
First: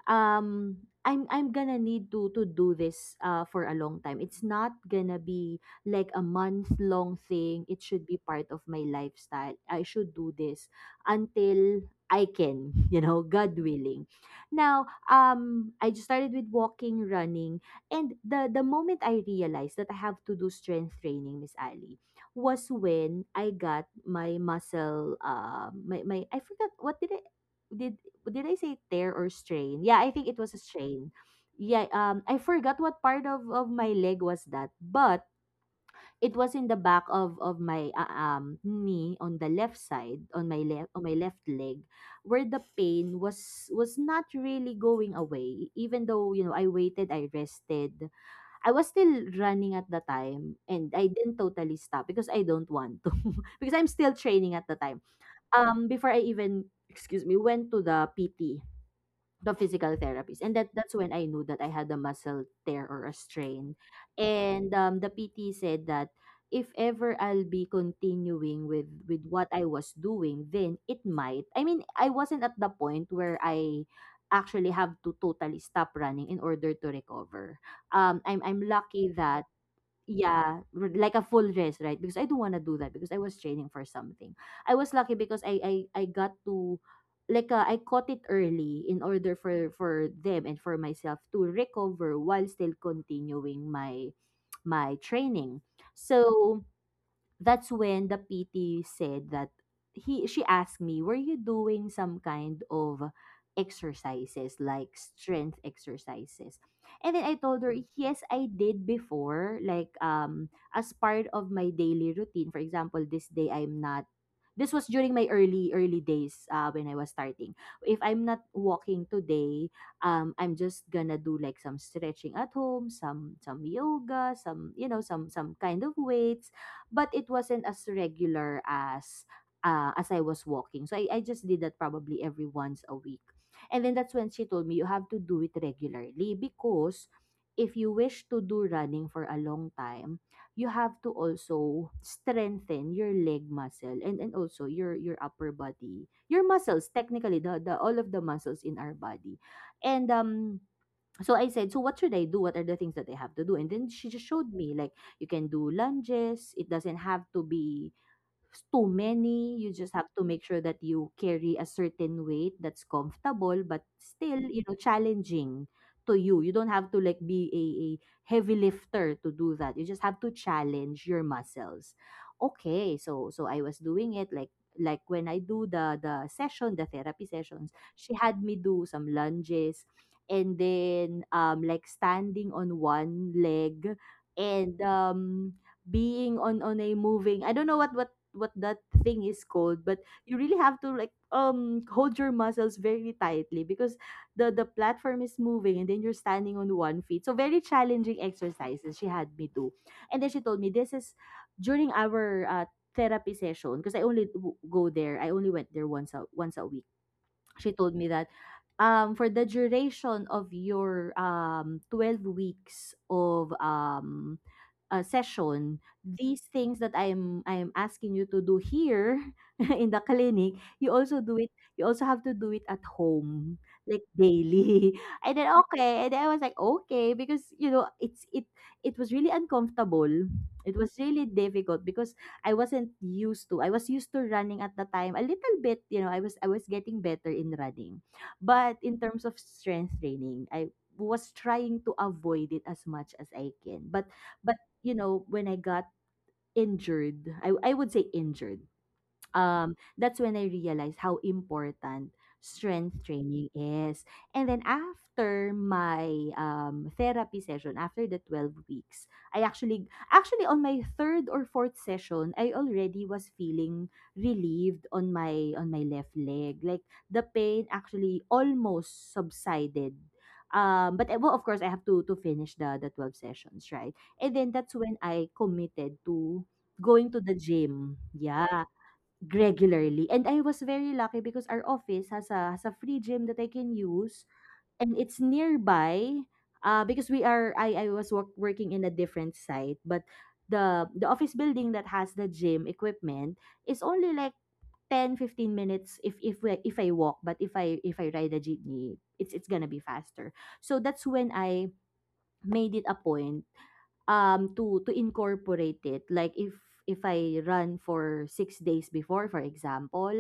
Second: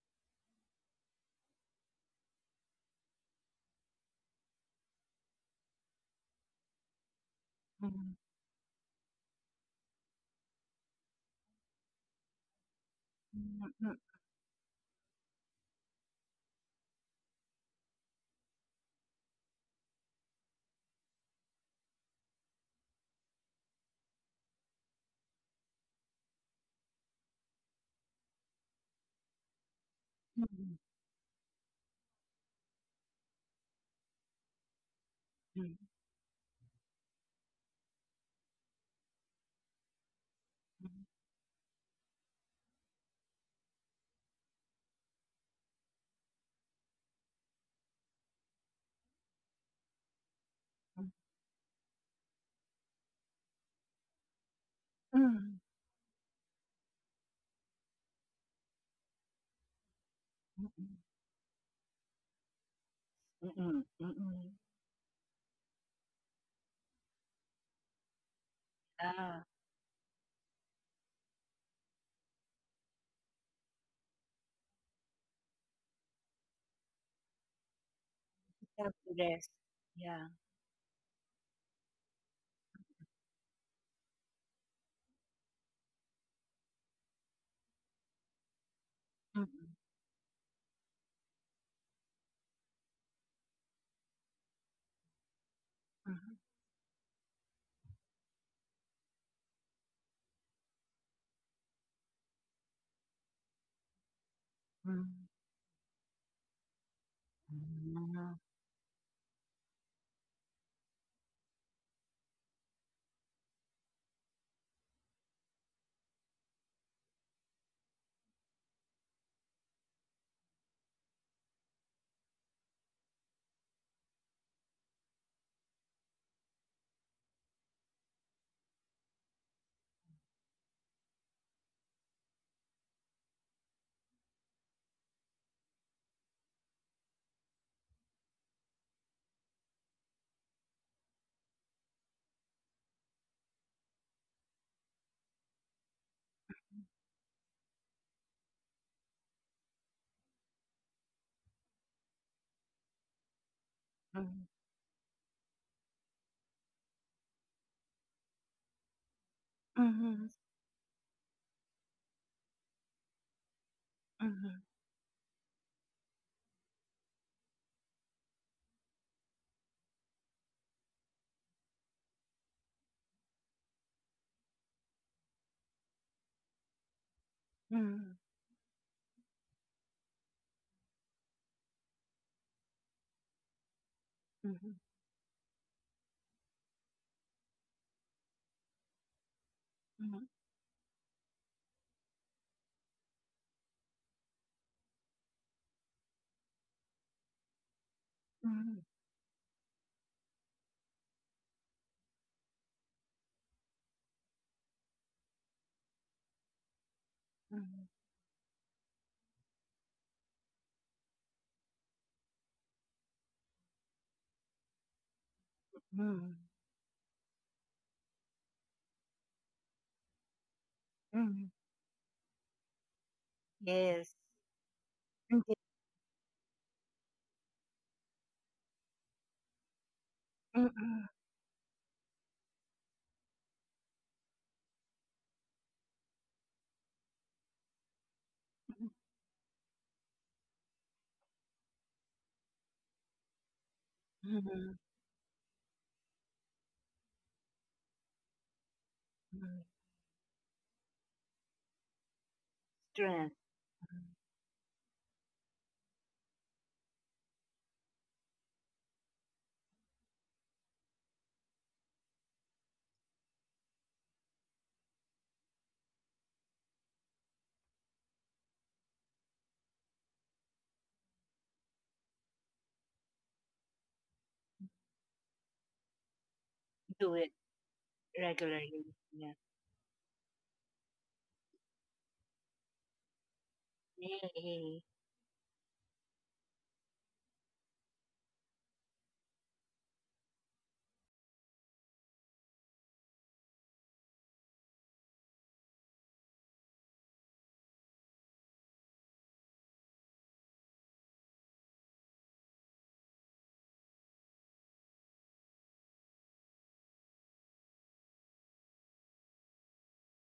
um I'm gonna need to do this for a long time. It's not gonna be like a month long thing. It should
mhm,
be part of my lifestyle. I should do this until I can, you know, God
mhm, mhm,
willing. Now, I just started with walking, running, and the moment I realized that I have to do strength training, Miss Ali, was when I got my muscle — my — I forgot, what did I did did I say, tear or strain? Yeah, I think it was a
mhm,
strain. Yeah. I forgot what part of, my leg was that, but it was in the back of, my knee on the left side, on my left, leg, where the pain was not really going away. Even though, you know, I waited, I rested. I was still running at the time, and I didn't totally stop because I don't want to, because I'm still training at the time,
mhm,
before I even — excuse me — went to the PT, the physical therapist. And that's when I knew that I had a muscle tear or a
mhm,
strain.
mhm, mhm.
And the PT said that if ever I'll be continuing with
Yeah,
what I was doing, then it might — I mean, I wasn't at the point where I actually have to totally stop running in order to recover. I'm lucky that —
self-rest. Yeah.
yeah, like a full dress, right, because I don't want to do that because I was training for something. I was lucky because I got to, like, I caught it early in order for
Mhm,
them, and for myself to recover while still continuing my training.
mhm,
So that's when the PT said that — he she asked me, "Were you doing some kind of exercises, like
mhm,
strength exercises?" And then I told her, "Yes,
mhm,
I did before, like, as part of my daily routine. For example, this day I'm not this was during my early days, when I was starting. If I'm not walking today, I'm just gonna do, like, some stretching at home, some yoga, some, you know, some kind of weights, but it wasn't as regular as, as I was walking. So I just did that, probably every once a week. And then that's when she told me you have to do it regularly because if you wish to do running for a long time, you have to also strengthen your leg muscle, and also your upper body, your muscles — technically the, all of the muscles in our body. And so I said, so what should I do, what are the things that I have to do? And then she just showed me, like, you can do lunges, it doesn't have to be too many. You just have to
mhm,
make sure that you carry a certain weight that's comfortable, but still,
mhm,
you know, challenging to you. You don't have to, like, be a heavy lifter to do that. You just have to challenge your muscles. Okay, so I was doing it like when I do the session, the therapy sessions,
mhm,
she had me do some lunges and then like standing on one leg
mhm, mhm, mhm,
and being on a moving, I don't know what that thing is called, but
mhm,
you really have to hold your muscles very tightly because the platform is moving and then you're standing on 1 feet, so very challenging exercises she had me do. And then she told me this is during our therapy session because I only went there once a week. She
mhm,
told me that for the duration of your 12 weeks of session,
mhm,
these things that I'm asking you to do here in the clinic, you also do
mhm.
it. You also have to do it at home, like
Yes.
daily. And then
Mhm,
okay, and then I was like okay because you know it was really uncomfortable. It was
mhm,
really difficult because I wasn't used to. I was used to running at the time a little bit. You know, I was getting better in running, but in terms of strength training, I was trying to avoid it as much as I can. But
mhm,
you know, when I got injured, I would say injured,
mhm.
that's when I realized how important strength
Strength.
training is. And then after my therapy session, after the 12 weeks, I actually on my third or fourth session, I already was feeling relieved on my left leg. Like the pain actually almost subsided. But well, of course, I have to finish the 12 sessions, right? And then that's when I committed to
Do
going to
it
the gym. Yeah,
regularly. Yeah.
regularly. And I was very lucky because our office has a free gym that I can use and it's nearby. Because we are I was work, working in a different site, but the office building that has the gym equipment is only like 10-15 minutes if I walk, but if I ride a jeepney, it's going to be faster. So that's when I made it a point to incorporate it. Like if I run for 6 days before, for example,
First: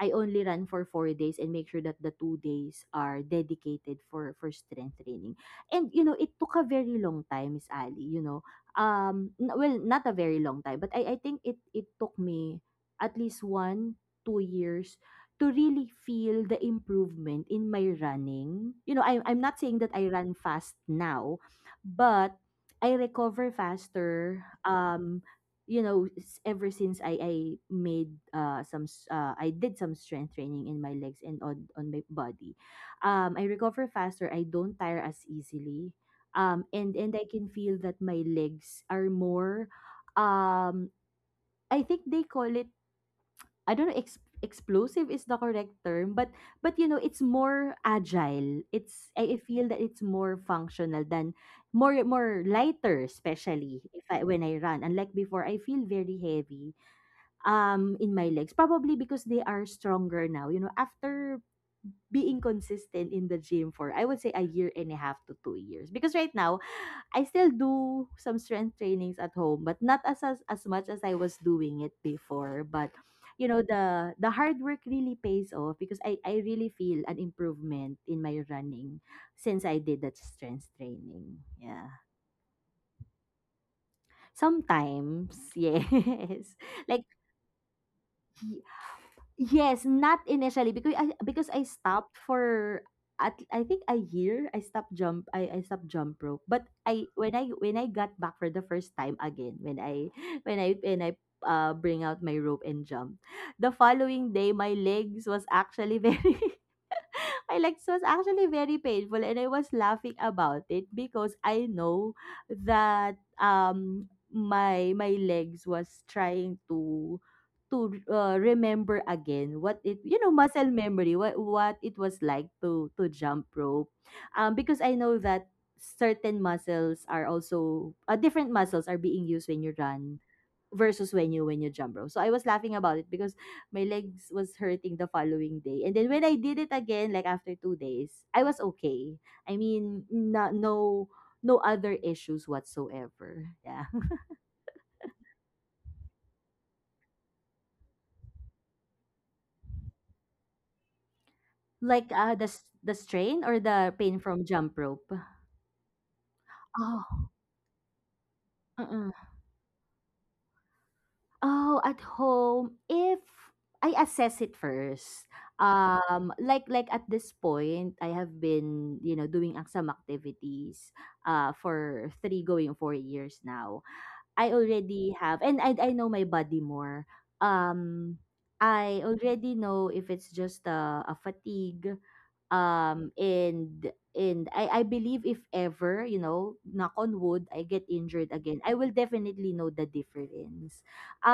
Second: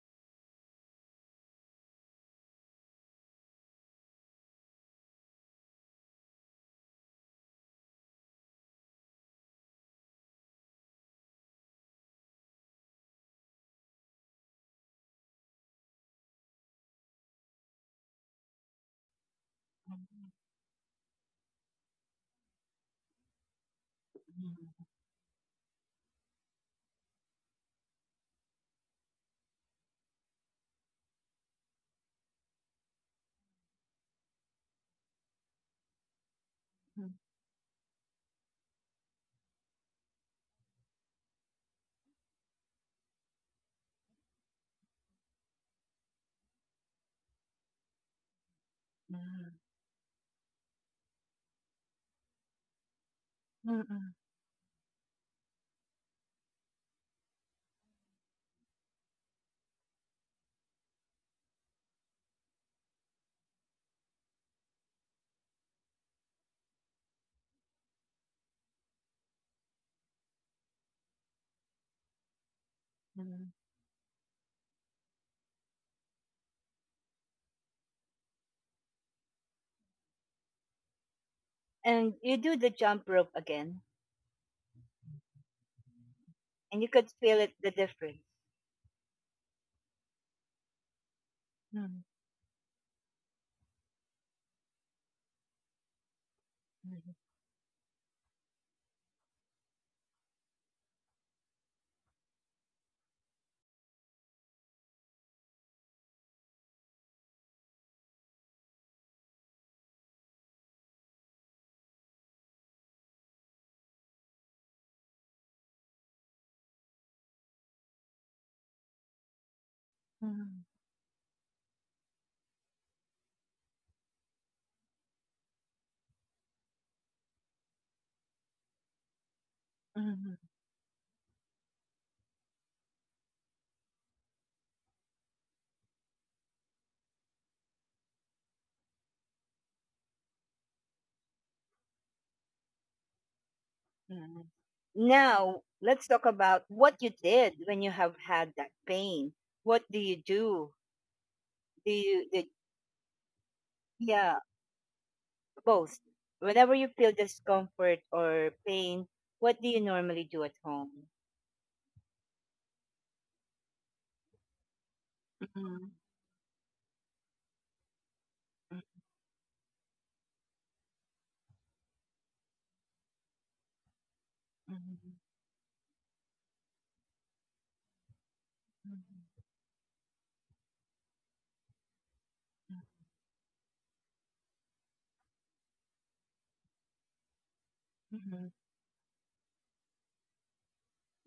I only run for 4 days and make sure that the 2 days are dedicated for strength training. And you know, it took a very long time, Miss Ali. You know, well, not a very long time, but I think it took me at least 1-2 years to really feel the improvement in my running. You know, I'm not saying that I run fast now, but I recover faster. You know, ever since I made some I did some strength training in my legs and on my body, I recover faster. I don't tire as easily. And I can feel that my legs are more, um, I think they call it, I don't know, ex explosive is the correct term, but you know, it's more agile. It's I feel that it's more functional than more lighter, especially if I when I run. Unlike before, I feel very heavy in my legs. Probably because they are stronger now. You know, after being consistent in the gym for I would say a year and a half to 2 years. Because right now, I still do some strength trainings at home, but not as much as I was doing it before. But you know, the hard work really pays off because I really feel an improvement in my running since I did that strength training. Yeah.
And you do the jump rope again,
Sometimes, yes.
and you
Like
could feel it, the difference.
Yes, not initially because I
Mm,
stopped for at I think a year. I stopped jump rope. But I
mm,
when I when I got back for the first time again, when I when I bring out my rope and jump, the following day my legs was actually very my legs was actually very painful and I was laughing about it because I know that my legs was trying to remember again what it,
mm,
muscle memory, what it was like to jump rope. Because I know that certain muscles are also different muscles are being used when you run
mm,
versus when you jump rope. So I was laughing about it because my legs was hurting the following day. And then when I did it again, like after 2 days, I was okay. I mean, no other issues whatsoever. Yeah.
mm. Now, let's talk about what you did when you have had that pain. What do you do? Do
like
you,
uh the
did,
s- the strain or the pain
yeah,
from jump rope.
both. Whenever you feel discomfort or pain,
Oh.
what do you normally do at home?
Oh, at home, if I assess it first,
Mm,
like at this point, I have
mm,
been, doing some activities, for three going 4 years now. I
mm,
already have, and I know my body more. Um I
mm,
already know if it's just a fatigue, and I believe if ever, knock on wood, I get injured
mm,
again, I will definitely know the difference.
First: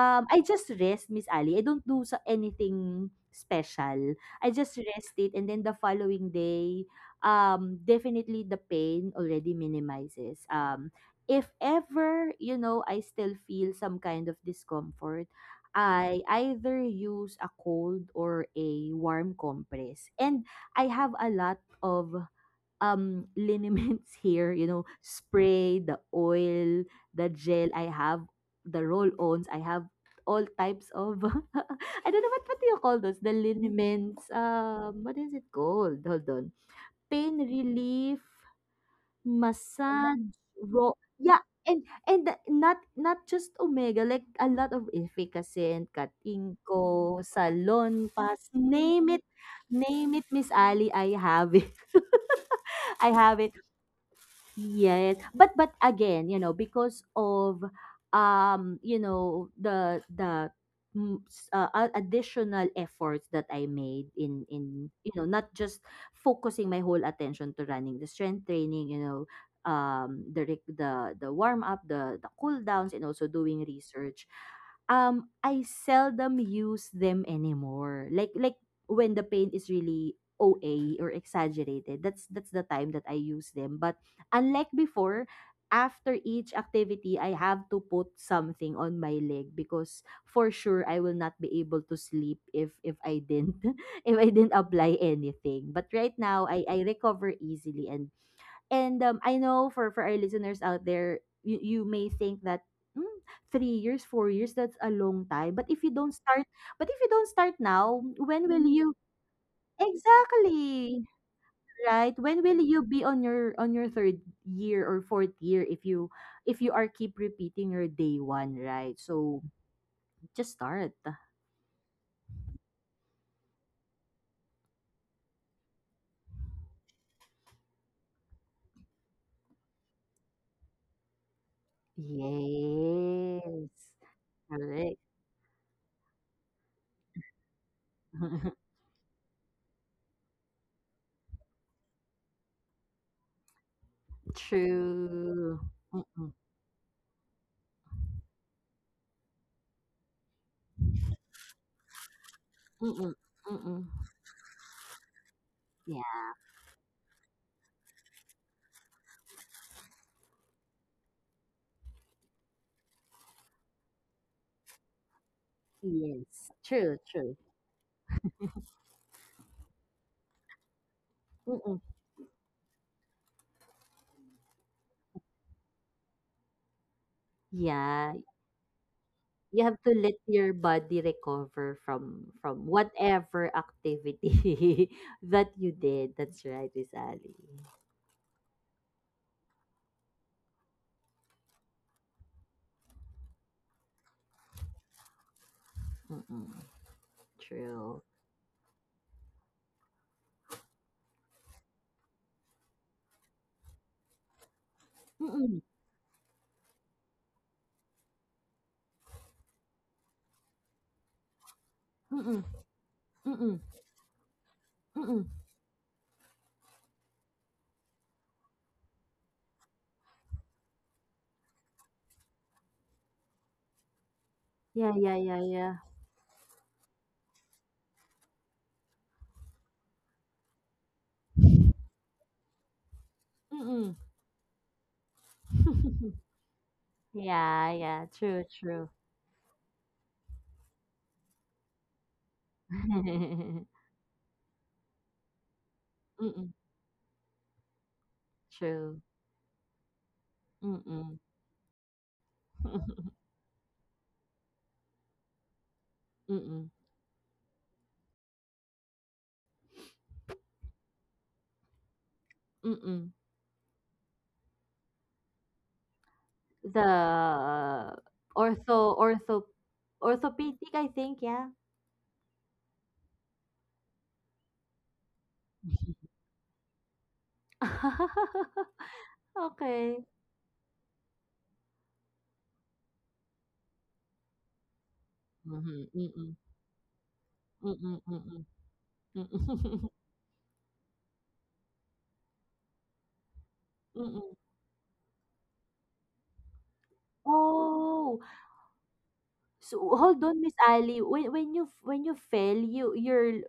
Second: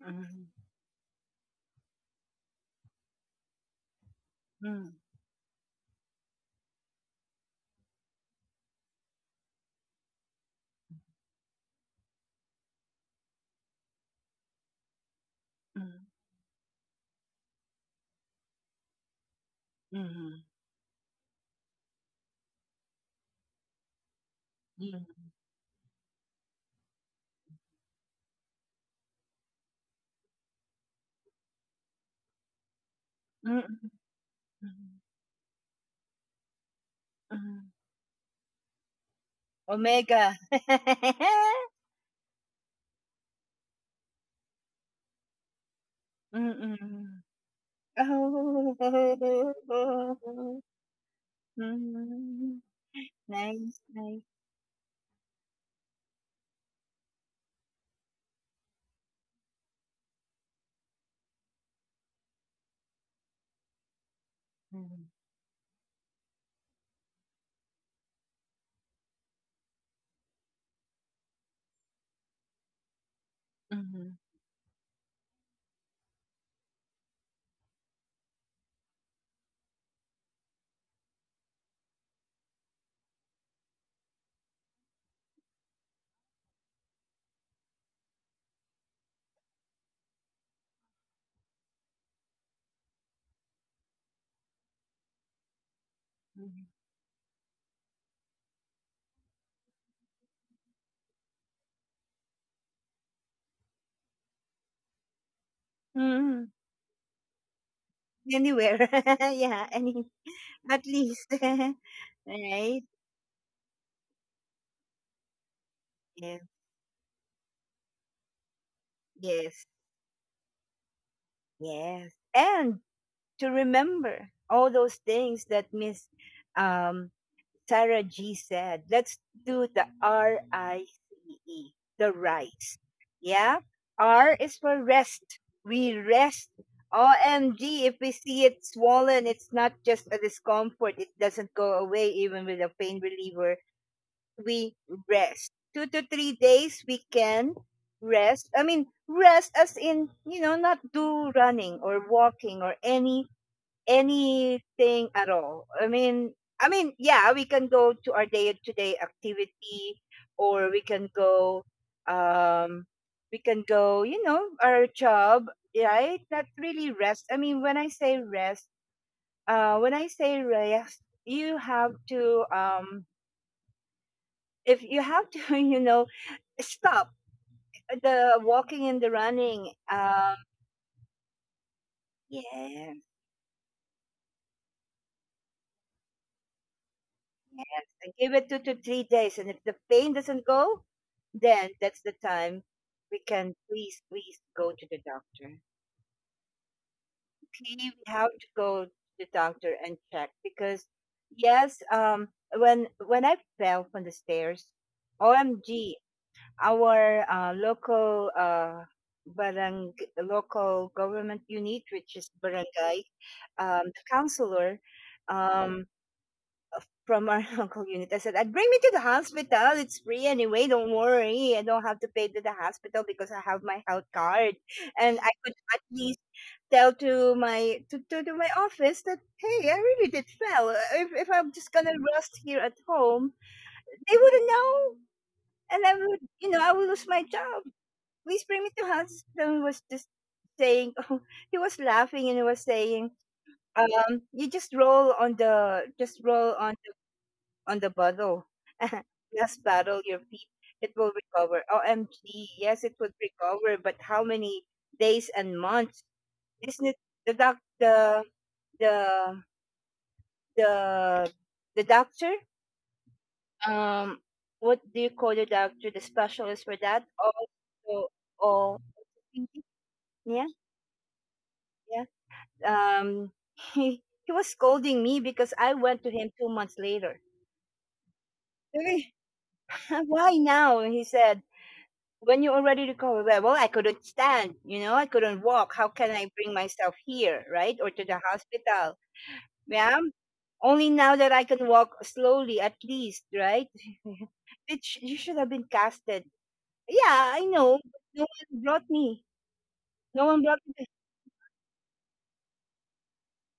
mm,
I
mm,
just rest, Miss Ali. I don't do so anything special. I just
mm.
rest it, and then the following day definitely the pain already minimizes. If ever, I still feel some kind of discomfort,
Mm,
I either use a cold or a warm compress.
mhm,
And I have a lot of liniments here, you know,
yun.
spray, the oil, the gel I have, the roll-ons, I have all types of I don't know what do you call those? The
Mm,
liniments.
mm,
What is it called? Hold on. Pain
mm.
relief. Massage,
Omega.
ro yeah, and the not just omega, like a lot of efficacent, katingko,
Mm.
salon pass,
Oh.
name it, Miss Ali, I have it.
Mm.
I have it.
Nice, nice.
Yes, but again, you know, because of the additional efforts that I made in
Mm,
not just focusing my whole attention to running the strength training, the warm up, the cool downs, and also doing
mhm,
research. I seldom use them anymore. Like when the pain is really OA or exaggerated. That's the time that I use them. But unlike before, after each activity, I have to put something on my leg because for sure I will not be able to sleep if I didn't if I didn't apply anything. But right now, I
mhm.
I recover easily and I know for our listeners out there, you may think that, "Hmm, 3 years, 4 years, that's a long time. But
Mm,
if you don't start now, when will
anywhere.
you?"
Yeah, any at
Exactly,
least.
right? When will
Right?
you be on your third year or fourth year if you
Yeah.
are keep repeating your day one, right? So
Yes.
just start.
Yes. And to remember all those things that Miss um Sarah G said, let's do the RICE, the rice. Yeah?
Yes.
R is for
Correct.
rest. We rest. OMG, if we see it swollen, it's not just a discomfort. It doesn't go away even with a pain reliever. We rest.
True.
Two to three
Mm-mm.
days we can rest. I mean, rest as in, you know, not do running or walking or
Mm-mm. Mm-mm.
anything at all. I mean,
Yeah.
yeah, we can go to our day-to-day activity, or um, we can go, our job, right? Not
Yes.
really
True.
rest. I
True.
mean, when I say rest, uh, when I say rest, you
Mm-mm.
have to, if you have to, stop
Yeah.
the walking and the
You
running.
have to let your body recover from
Yeah,
whatever activity that you did. That's right, Miss Ali.
yes, and give it 2 to 3 days. And if the pain doesn't go, then that's the time we can please, please go to the doctor.
Mm-mm.
Okay, we
True.
have to go to the doctor and check because yes, when I fell from the stairs,
Mm-mm,
OMG, our local barang local government unit, which is
mm-mm,
barangay,
mm-mm,
the counselor,
mm-mm.
um, from our local unit. I said, I'd bring me to the hospital. It's free anyway. Don't worry. I don't have to pay to the hospital because I have my health card.
Yeah,
And
yeah,
I
yeah,
could at
yeah.
least tell to my, to my office that hey, I really did well. If, I'm just gonna rest here at home,
Mm-mm.
they wouldn't know, and i would you know i would lose my job.
Yeah, yeah,
Please
true,
bring me to
true.
hospital. He was just saying, oh, he was laughing and he was saying, you just roll
Mm-mm,
on the bottle.
true.
Just paddle your feet. It will
Mm-mm.
recover. OMG. Yes, it would recover. But how many days and months?
Mm-mm,
Isn't it the doc the the the the doctor?
mm-mm.
Um what do you call the doctor, the specialist for
The
that? Also, oh
ortho, ortho,
yeah,
orthopedic, I think, yeah.
yeah. Um he was scolding me because I went to him 2 months later. "Really?
Okay.
Why now?" He said, when you already recover well, I couldn't stand, I couldn't walk. How
Mm-hmm,
can I
mm-mm,
bring myself here, right, or to
mm-mm,
the
mm-mm,
hospital? Yeah,
mm-mm,
only now that I can walk slowly, at least, right?
mm-mm.
You should have been casted. Yeah, I know. no
Oh,
one brought me
so
no
hold
one
on,
brought
Miss
me
Ali. When you fell,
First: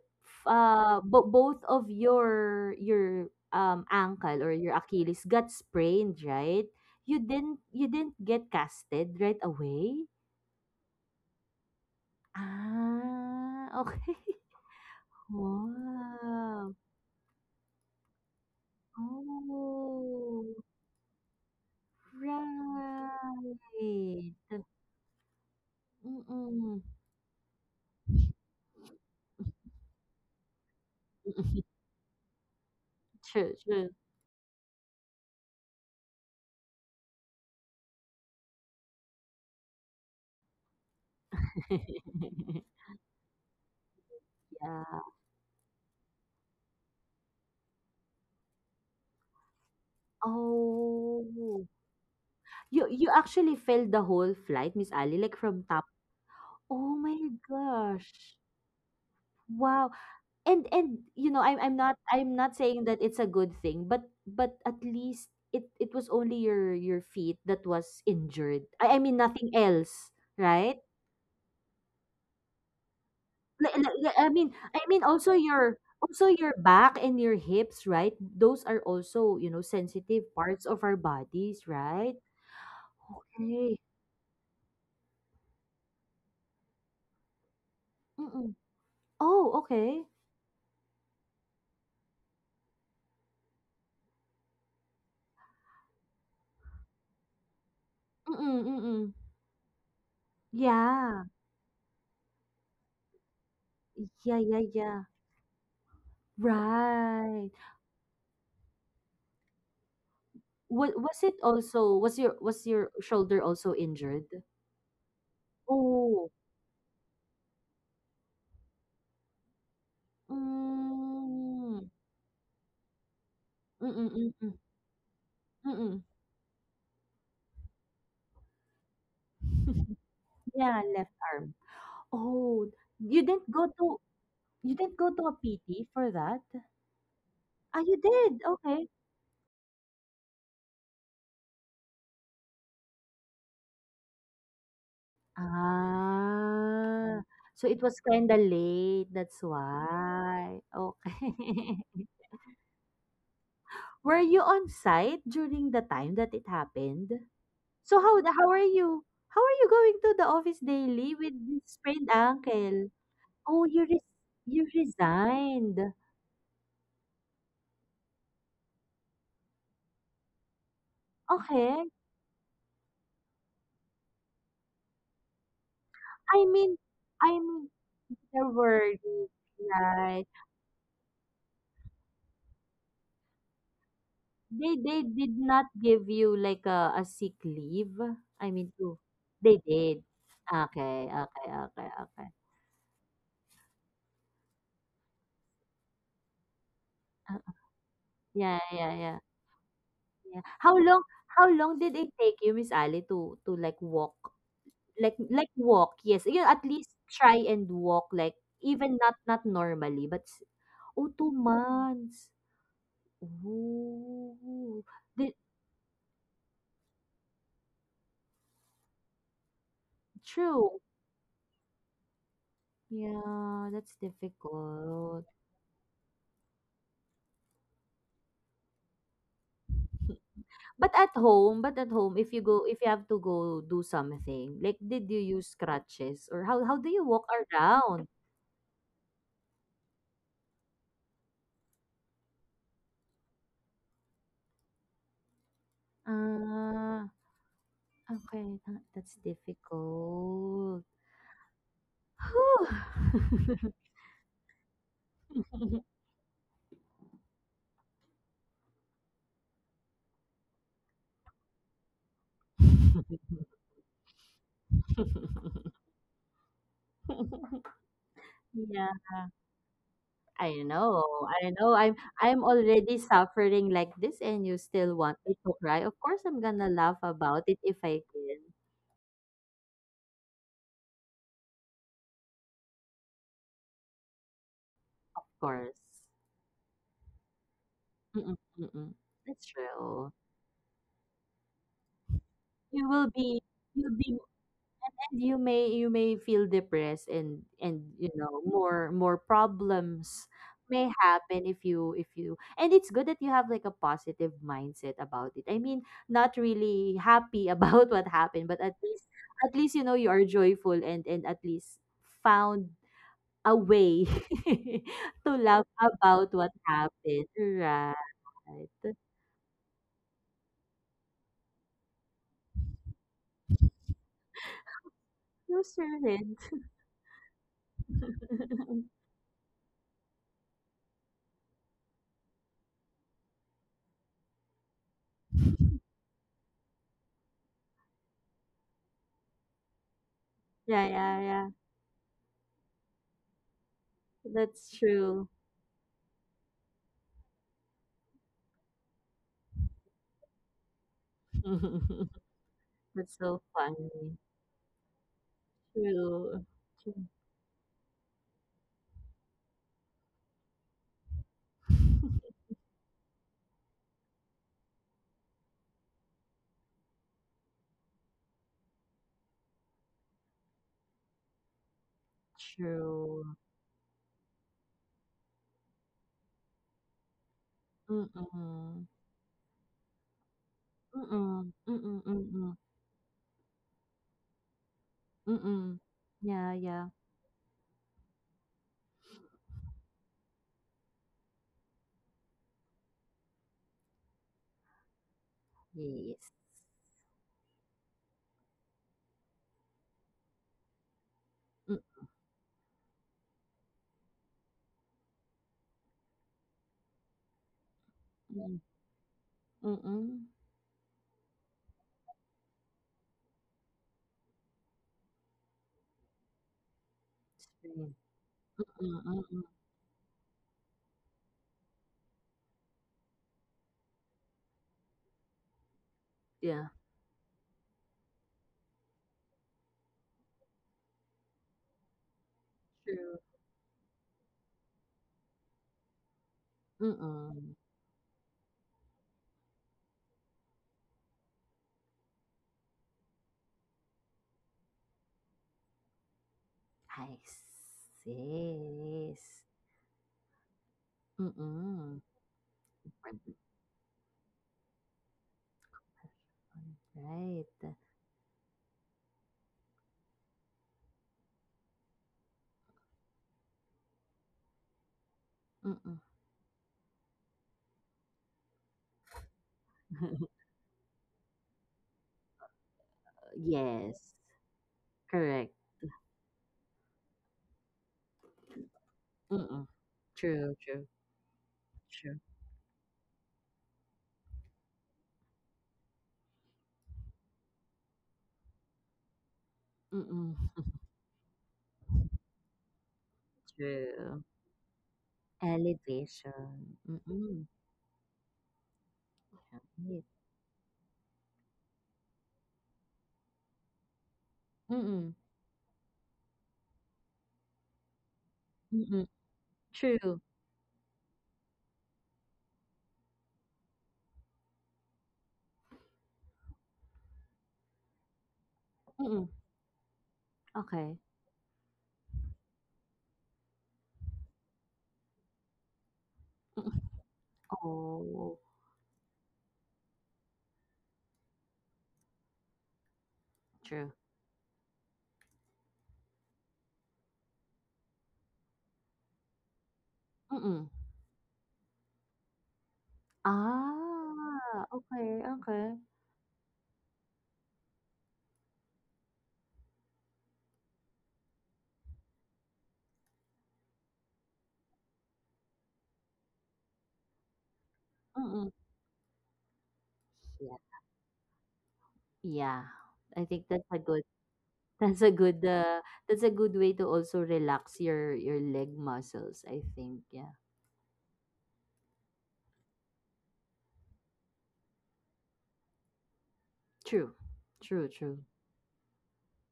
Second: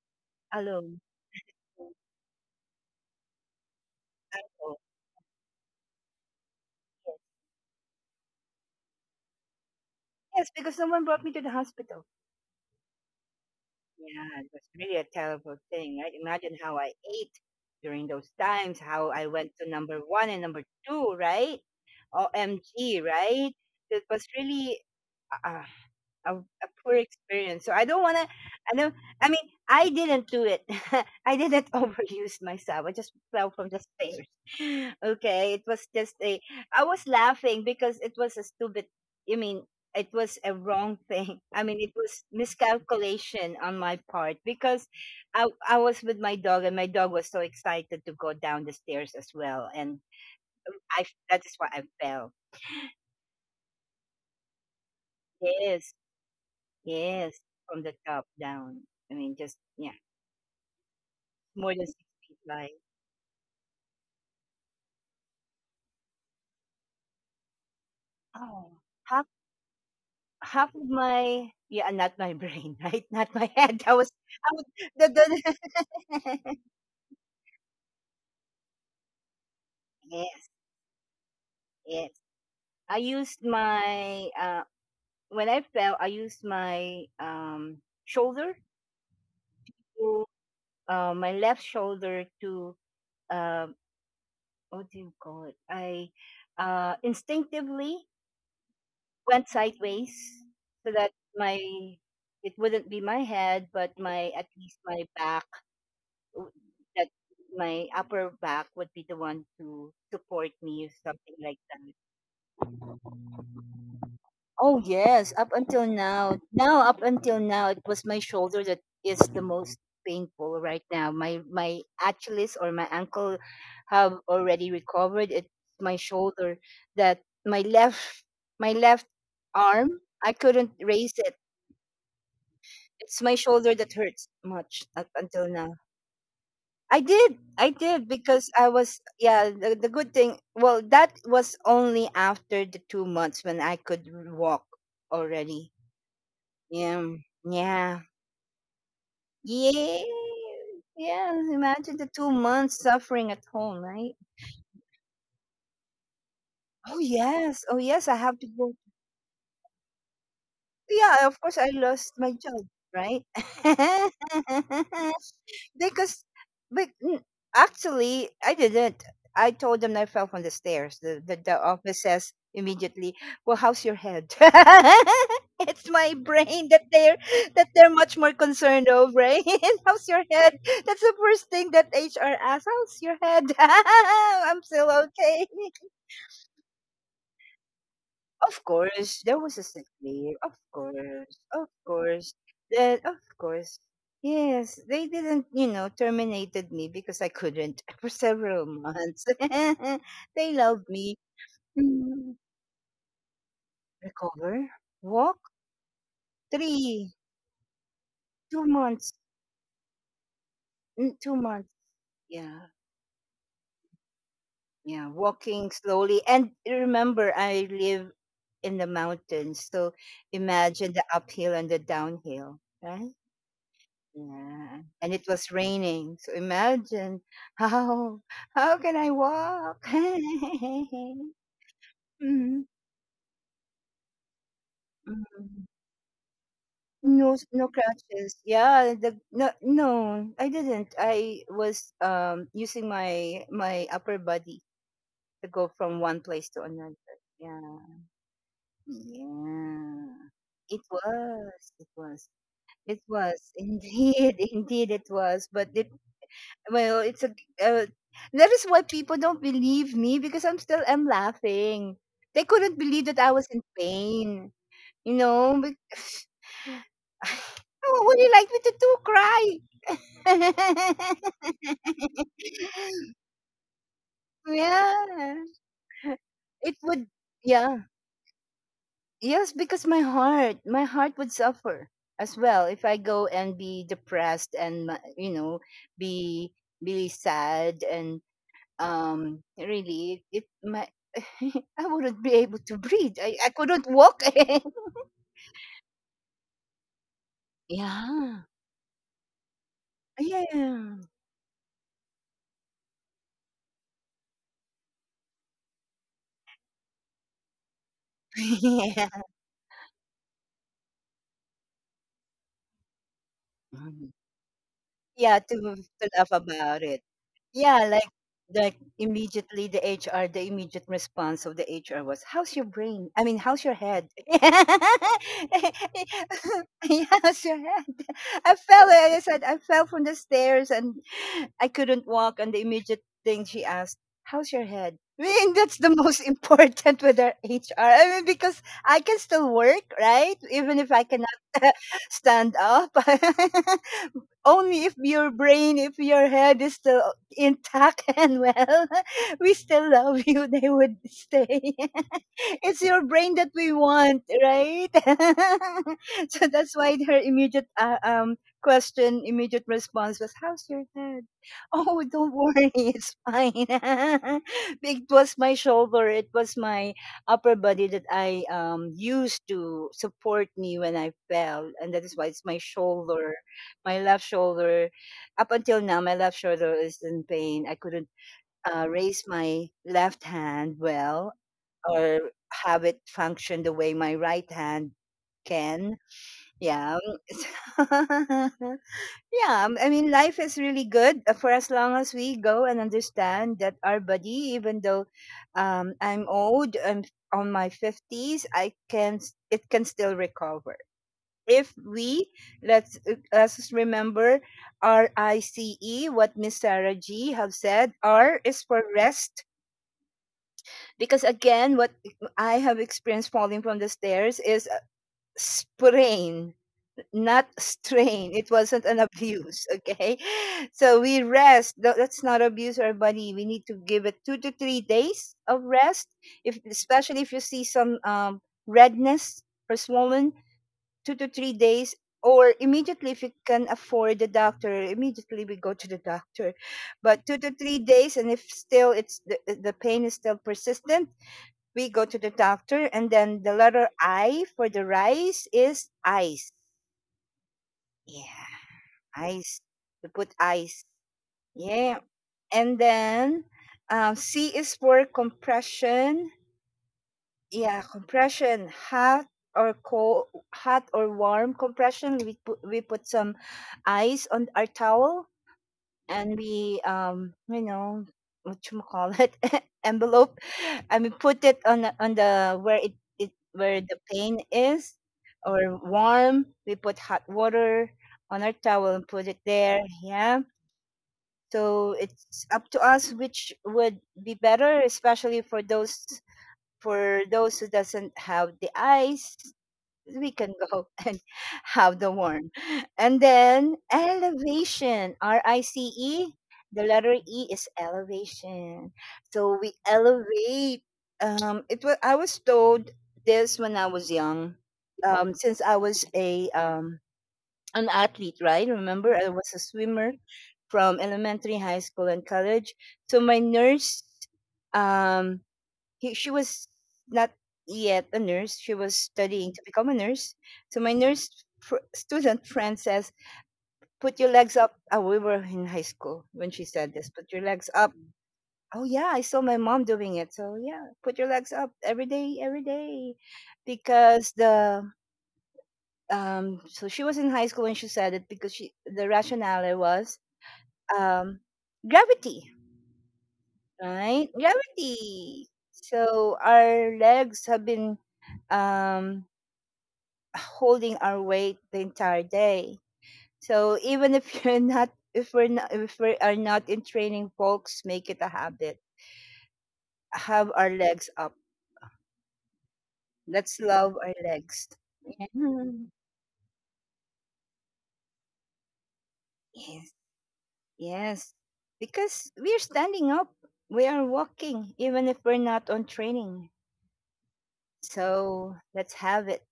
alone.
both of your ankle or
Alone.
your Achilles got sprained, right? You didn't get casted right away.
Yes, because someone brought me to the hospital.
Ah, okay.
Yeah, it was really a terrible thing, right? Imagine
Wow.
how I ate during those times, how I went to number one and
Oh,
number two, right? OMG, right? It was
right.
really, uh, a
Mm-mm.
poor experience. So I don't want to. I don't. I mean, I didn't do it. I didn't overuse myself. I just fell
True,
from the
true.
stairs. Okay, it was just a. I was laughing because it was a stupid. I mean, it was a wrong thing. I mean, it was miscalculation on my part because
yeah.
I was with my dog, and my dog was so excited to go down the stairs as well, and I that is
Oh,
why I fell.
you actually filled the whole flight, Miss Ali, like from top.
Yes,
Oh my
yes, from the top
gosh.
down. I mean, just
Wow.
yeah.
And you know,
More than 6
I'm
feet
not
high.
saying that it's a good thing, but at least it was only your feet that was injured.
Oh.
I mean,
Half
nothing else,
half
right?
of my, yeah, not my brain, right? Not my head.
I mean,
I was
also
the
your, back and your hips, right? Those are also, sensitive
Yes,
parts of our bodies,
yes.
right?
I used
Okay.
my when I fell, I used my
Mm-mm.
shoulder
Oh, okay.
to my left shoulder to uh what do you call it? I instinctively
Mm, mm.
went sideways so that
Yeah.
my it wouldn't be my head, but my
Yeah,
at
yeah,
least
yeah.
my back w- that
Right.
my upper back would be the one to support me or
What was it
something like that.
also was your shoulder also injured?
Oh yes, up until
Oh.
now. Up until now it was my shoulder that is the most painful right now. My
Mm.
Achilles or my ankle
Mm,
have
mm, mm.
already recovered. It's my
Mm.
shoulder that my left, my left arm I couldn't
Yeah, left
raise it.
arm. Oh, you
It's my
didn't go
shoulder that
to
hurts much up
a
until now.
PT for that?
I did. I
Ah, you
did
did.
because I
Okay.
was, yeah, the good thing, well, that was only after the 2 months when I could walk already.
Ah.
Yeah.
So it was
Yeah.
kind of late. That's
Yeah.
why.
Yeah,
Okay.
imagine the 2 months suffering at home,
Were
right?
you on site during the time that it
Oh
happened?
yes. Oh
So
yes,
how
I
the
have to go.
how are you going to the office daily with
Yeah, of
this
course I
sprained
lost my job,
ankle?
right?
Oh, you resigned.
Because but actually, I didn't I told them I fell from the stairs. The
Okay.
office says immediately, well, how's your head? It's my
I mean,
brain that they're
I mean,
that they're much more
they're
concerned
worried,
of, right? How's
right?
your head? That's the first thing that HR asks, how's your head? I'm
They
still
they did
okay.
not give you like a sick leave. I
Of
mean, to
course, there
they
was a sick
did.
leave.
Okay, okay,
Of
okay, okay.
course, then of course, yes. They didn't terminated me because I
Uh,
couldn't for
Yeah,
several
yeah, yeah,
months.
yeah.
They
How
loved
long
me.
how long did it take
Mm,
you, Miss Ali, to like walk.
Recover,
Like
walk
like walk, yes. You at least
three,
try and walk, like,
two
even not
months,
normally, but oh, two
2 months.
months.
Yeah,
Ooh.
yeah,
The,
walking slowly. And remember, I live in the mountains, so
True.
imagine the uphill and the downhill, right?
Yeah, that's
Yeah. And
difficult.
it was raining. So imagine how how can I walk?
But at home, if
Mhm.
if you have to go do something, like did you use
Mhm.
crutches or how do you walk
No, no
around?
crutches. Yeah, the no, no, I didn't. I was using my upper body to go from one place to another.
Ah,
Yeah.
okay, that's
Yeah. It
difficult.
was. It was. It
Whew.
was indeed, indeed it was. But well, it's a uh, that is why people don't believe me because I'm still am laughing. They couldn't believe that I was in pain. You know, but, oh, what do you like me to do?
Yeah,
Cry?
I know. I know. I'm already suffering like this and you still
Yeah,
want me to cry. Of course
it
I'm gonna
would.
laugh
Yeah,
about it if I can.
yes, because my heart would suffer as well if I go and be depressed and
Of course.
be be sad and
Mm-mm, mm-mm. That's
really
true.
it my. I wouldn't be able to
You
breathe.
will
I
be
couldn't
you'll
walk.
be you may You may feel depressed and
Yeah.
more problems
Yeah.
may happen if you and it's good that you have like a positive mindset about it. I mean, not really happy about what happened, but at
Yeah.
least you are joyful, and at least found a
Mhm.
way
Yeah,
to
to
laugh
to laugh
about what
about it.
happened,
Yeah,
right?
like immediately the HR, the immediate response of the HR was, "How's your brain? I mean, how's your head?"
Those are it.
Yeah, how's your head? I fell. Like I said, I fell from the stairs, and I couldn't walk. And the immediate thing she asked, "How's your head?" I mean, that's the most important with our HR. I mean, because I can still work, right? Even if
Yeah,
I
yeah,
cannot
yeah,
stand up.
that's
Only if your
true.
brain, if your head is still intact, and well, we still love you. They would stay. It's your
That's
brain that
so
we want,
funny.
right? So
True.
that's why
True.
her immediate question, immediate response was, "How's your head?" Oh, don't worry, it's fine. It was my shoulder, it was my upper body that I used to support me when I fell, and that is why it's my shoulder,
True.
my left shoulder. Up until now my left shoulder is in pain. I couldn't
Mm-mm.
raise my left hand well,
Mm-mm. Mm-mm.
or
Mm-mm.
have it function the way my right hand
Mm-mm.
can.
Yeah,
Yeah.
yeah.
Yeah. I mean life is really good, for as long as we go and understand that our body, even though I'm
Yes.
old, I'm on my 50s, it can still recover if we let's, us just remember RICE, what Miss Sarah G have said. R is
Mm-mm.
for rest
Mm-mm.
because again, what I have experienced falling from the stairs is a sprain, not
It's very-
strain. It wasn't an
Mm-mm.
abuse. Okay, so we rest. Let's not abuse our body. We need to give it 2 to 3 days of rest. If,
Yeah.
especially if you see some redness or swollen, 2 to 3 days. Or immediately,
True.
if you can afford the doctor, immediately we go to the doctor. But two to
Mm-mm.
three days and if still it's the pain is still persistent, we go to the doctor. And then the letter I for the rice is ice.
I
Yeah,
see.
ice. We put ice.
Mm-mm.
Yeah. And then, C is for compression.
Right.
Yeah, compression, hot or cold, hot or warm compression. We put some ice on our towel,
Mm-mm.
and we you know what you call it, envelope, and we put it on on the, where it where the
Yes.
pain is,
Correct.
or warm. We put hot water on our towel and put it
Mm-mm.
there. Yeah.
True, true,
So
true.
it's up to us which would be better, especially for those, who doesn't have the ice. We
Mm-mm.
can go and have the warm. And then
True.
elevation, RICE.
Elevation.
The letter
Mm-mm.
E is elevation, so we
Right.
elevate. It was, I was told this when I was young.
Mm-mm.
Since I was a, an athlete, right?
Mm-mm.
Remember, I was a swimmer
True.
from elementary, high school, and college. So my nurse, um he, she was not yet a nurse. She was
Mm-mm.
studying to become a nurse. So my
Okay.
nurse, student friend says, "Put your legs up." Oh, we were in high school when she
Mm-mm.
said this. Put your legs up.
Oh,
Oh yeah, I saw my mom doing it. So yeah, put your legs up every day,
true.
because the. So she was in high school when she said it, because she the rationale was
Mm-mm.
um gravity, right?
Ah, okay,
Gravity.
okay.
So our legs have been um holding our weight the entire day. So even if you're not, if we're not, if we are not in training, folks, make it a
Mm-mm.
habit. Have
Yeah.
our legs up.
Yeah. I think
Let's
that's a
love
good
our legs.
that's a good
Yeah.
uh, that's a good way to also relax your leg muscles, I
Yes,
think. Yeah.
yes. Because we're standing up, we are walking, even if we're not on training.
True. True, true.
So let's have it.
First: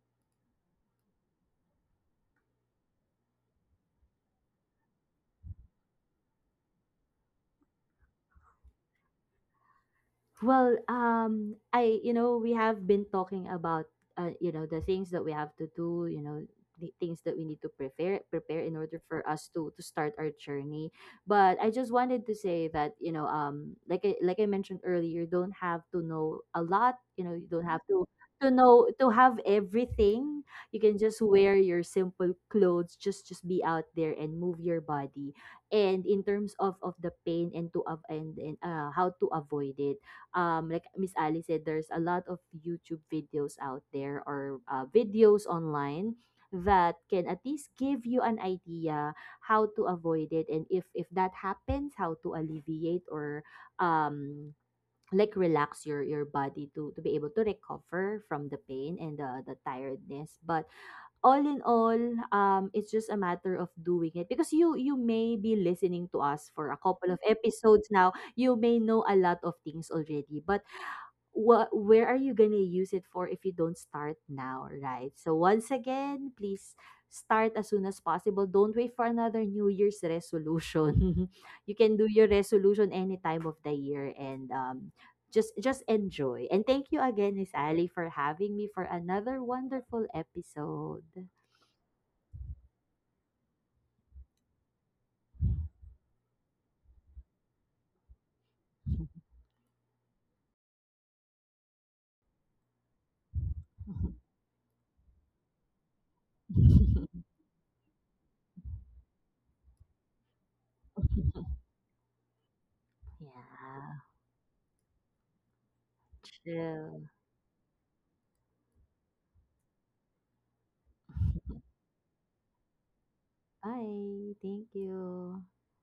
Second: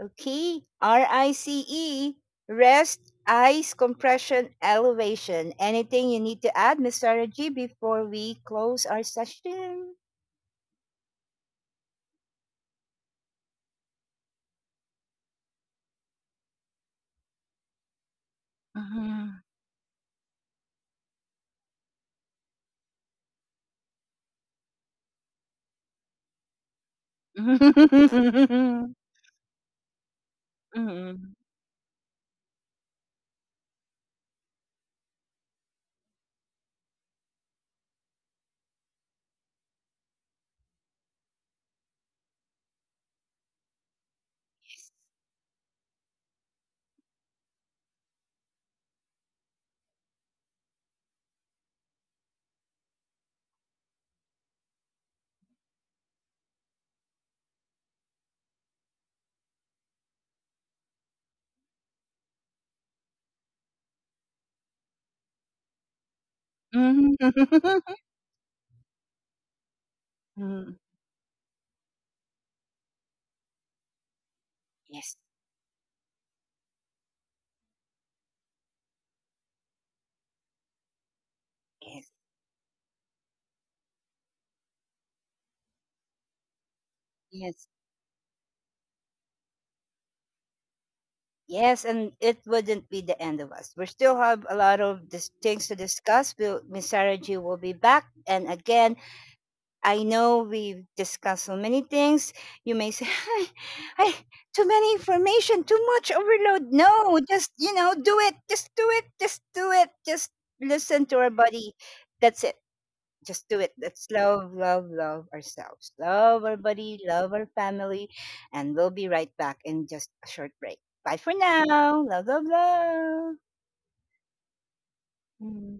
Okay, RICE, rest, ice, compression, elevation. Anything you need to add, Mr. Raji, before we close our session?
Well, I you know we have been talking about the things that we have to do, the things that we need to prepare in order for
Mhm.
us to start our journey. But I just wanted to say that like I mentioned earlier, you don't have to know a lot. You know you don't have to know,
Mhm.
to have everything. You can just
Mhm.
wear your simple clothes. Just be out there and move your body. And in terms of the pain, and how to avoid it, like Miss Ali said, there's a lot of YouTube videos out there or videos online that can at least give you an idea how to avoid it, and if that happens, how to alleviate or um like relax your body to be able to recover from the pain and the tiredness. But all in all, it's just a matter of doing it because you may be listening to us for a couple
Mhm.
of episodes now. You may know a lot of things already, but what where are you gonna use it for if you don't start now, right?
Yes,
So once again, please start as soon as possible. Don't wait for another New Year's resolution. You can do
yes,
your resolution any time of the year, and just enjoy. And thank you again, Miss
yes,
Ali, for having me for another wonderful episode.
yes, and it wouldn't be the end of us. We still have a lot of things to discuss. Miss Sarah G will be back, and again, I know we've discussed so many things. You may say, I, too many information, too much overload. No, just do it. Just do it. Just do it. Just listen to our body. That's it. Just do it.
Yeah.
Let's love, love, love ourselves. Love our body,
Chill.
love our family. And we'll be right back in just a short break. Bye for now. Love, love, love.
Bye. Thank you.
Mm.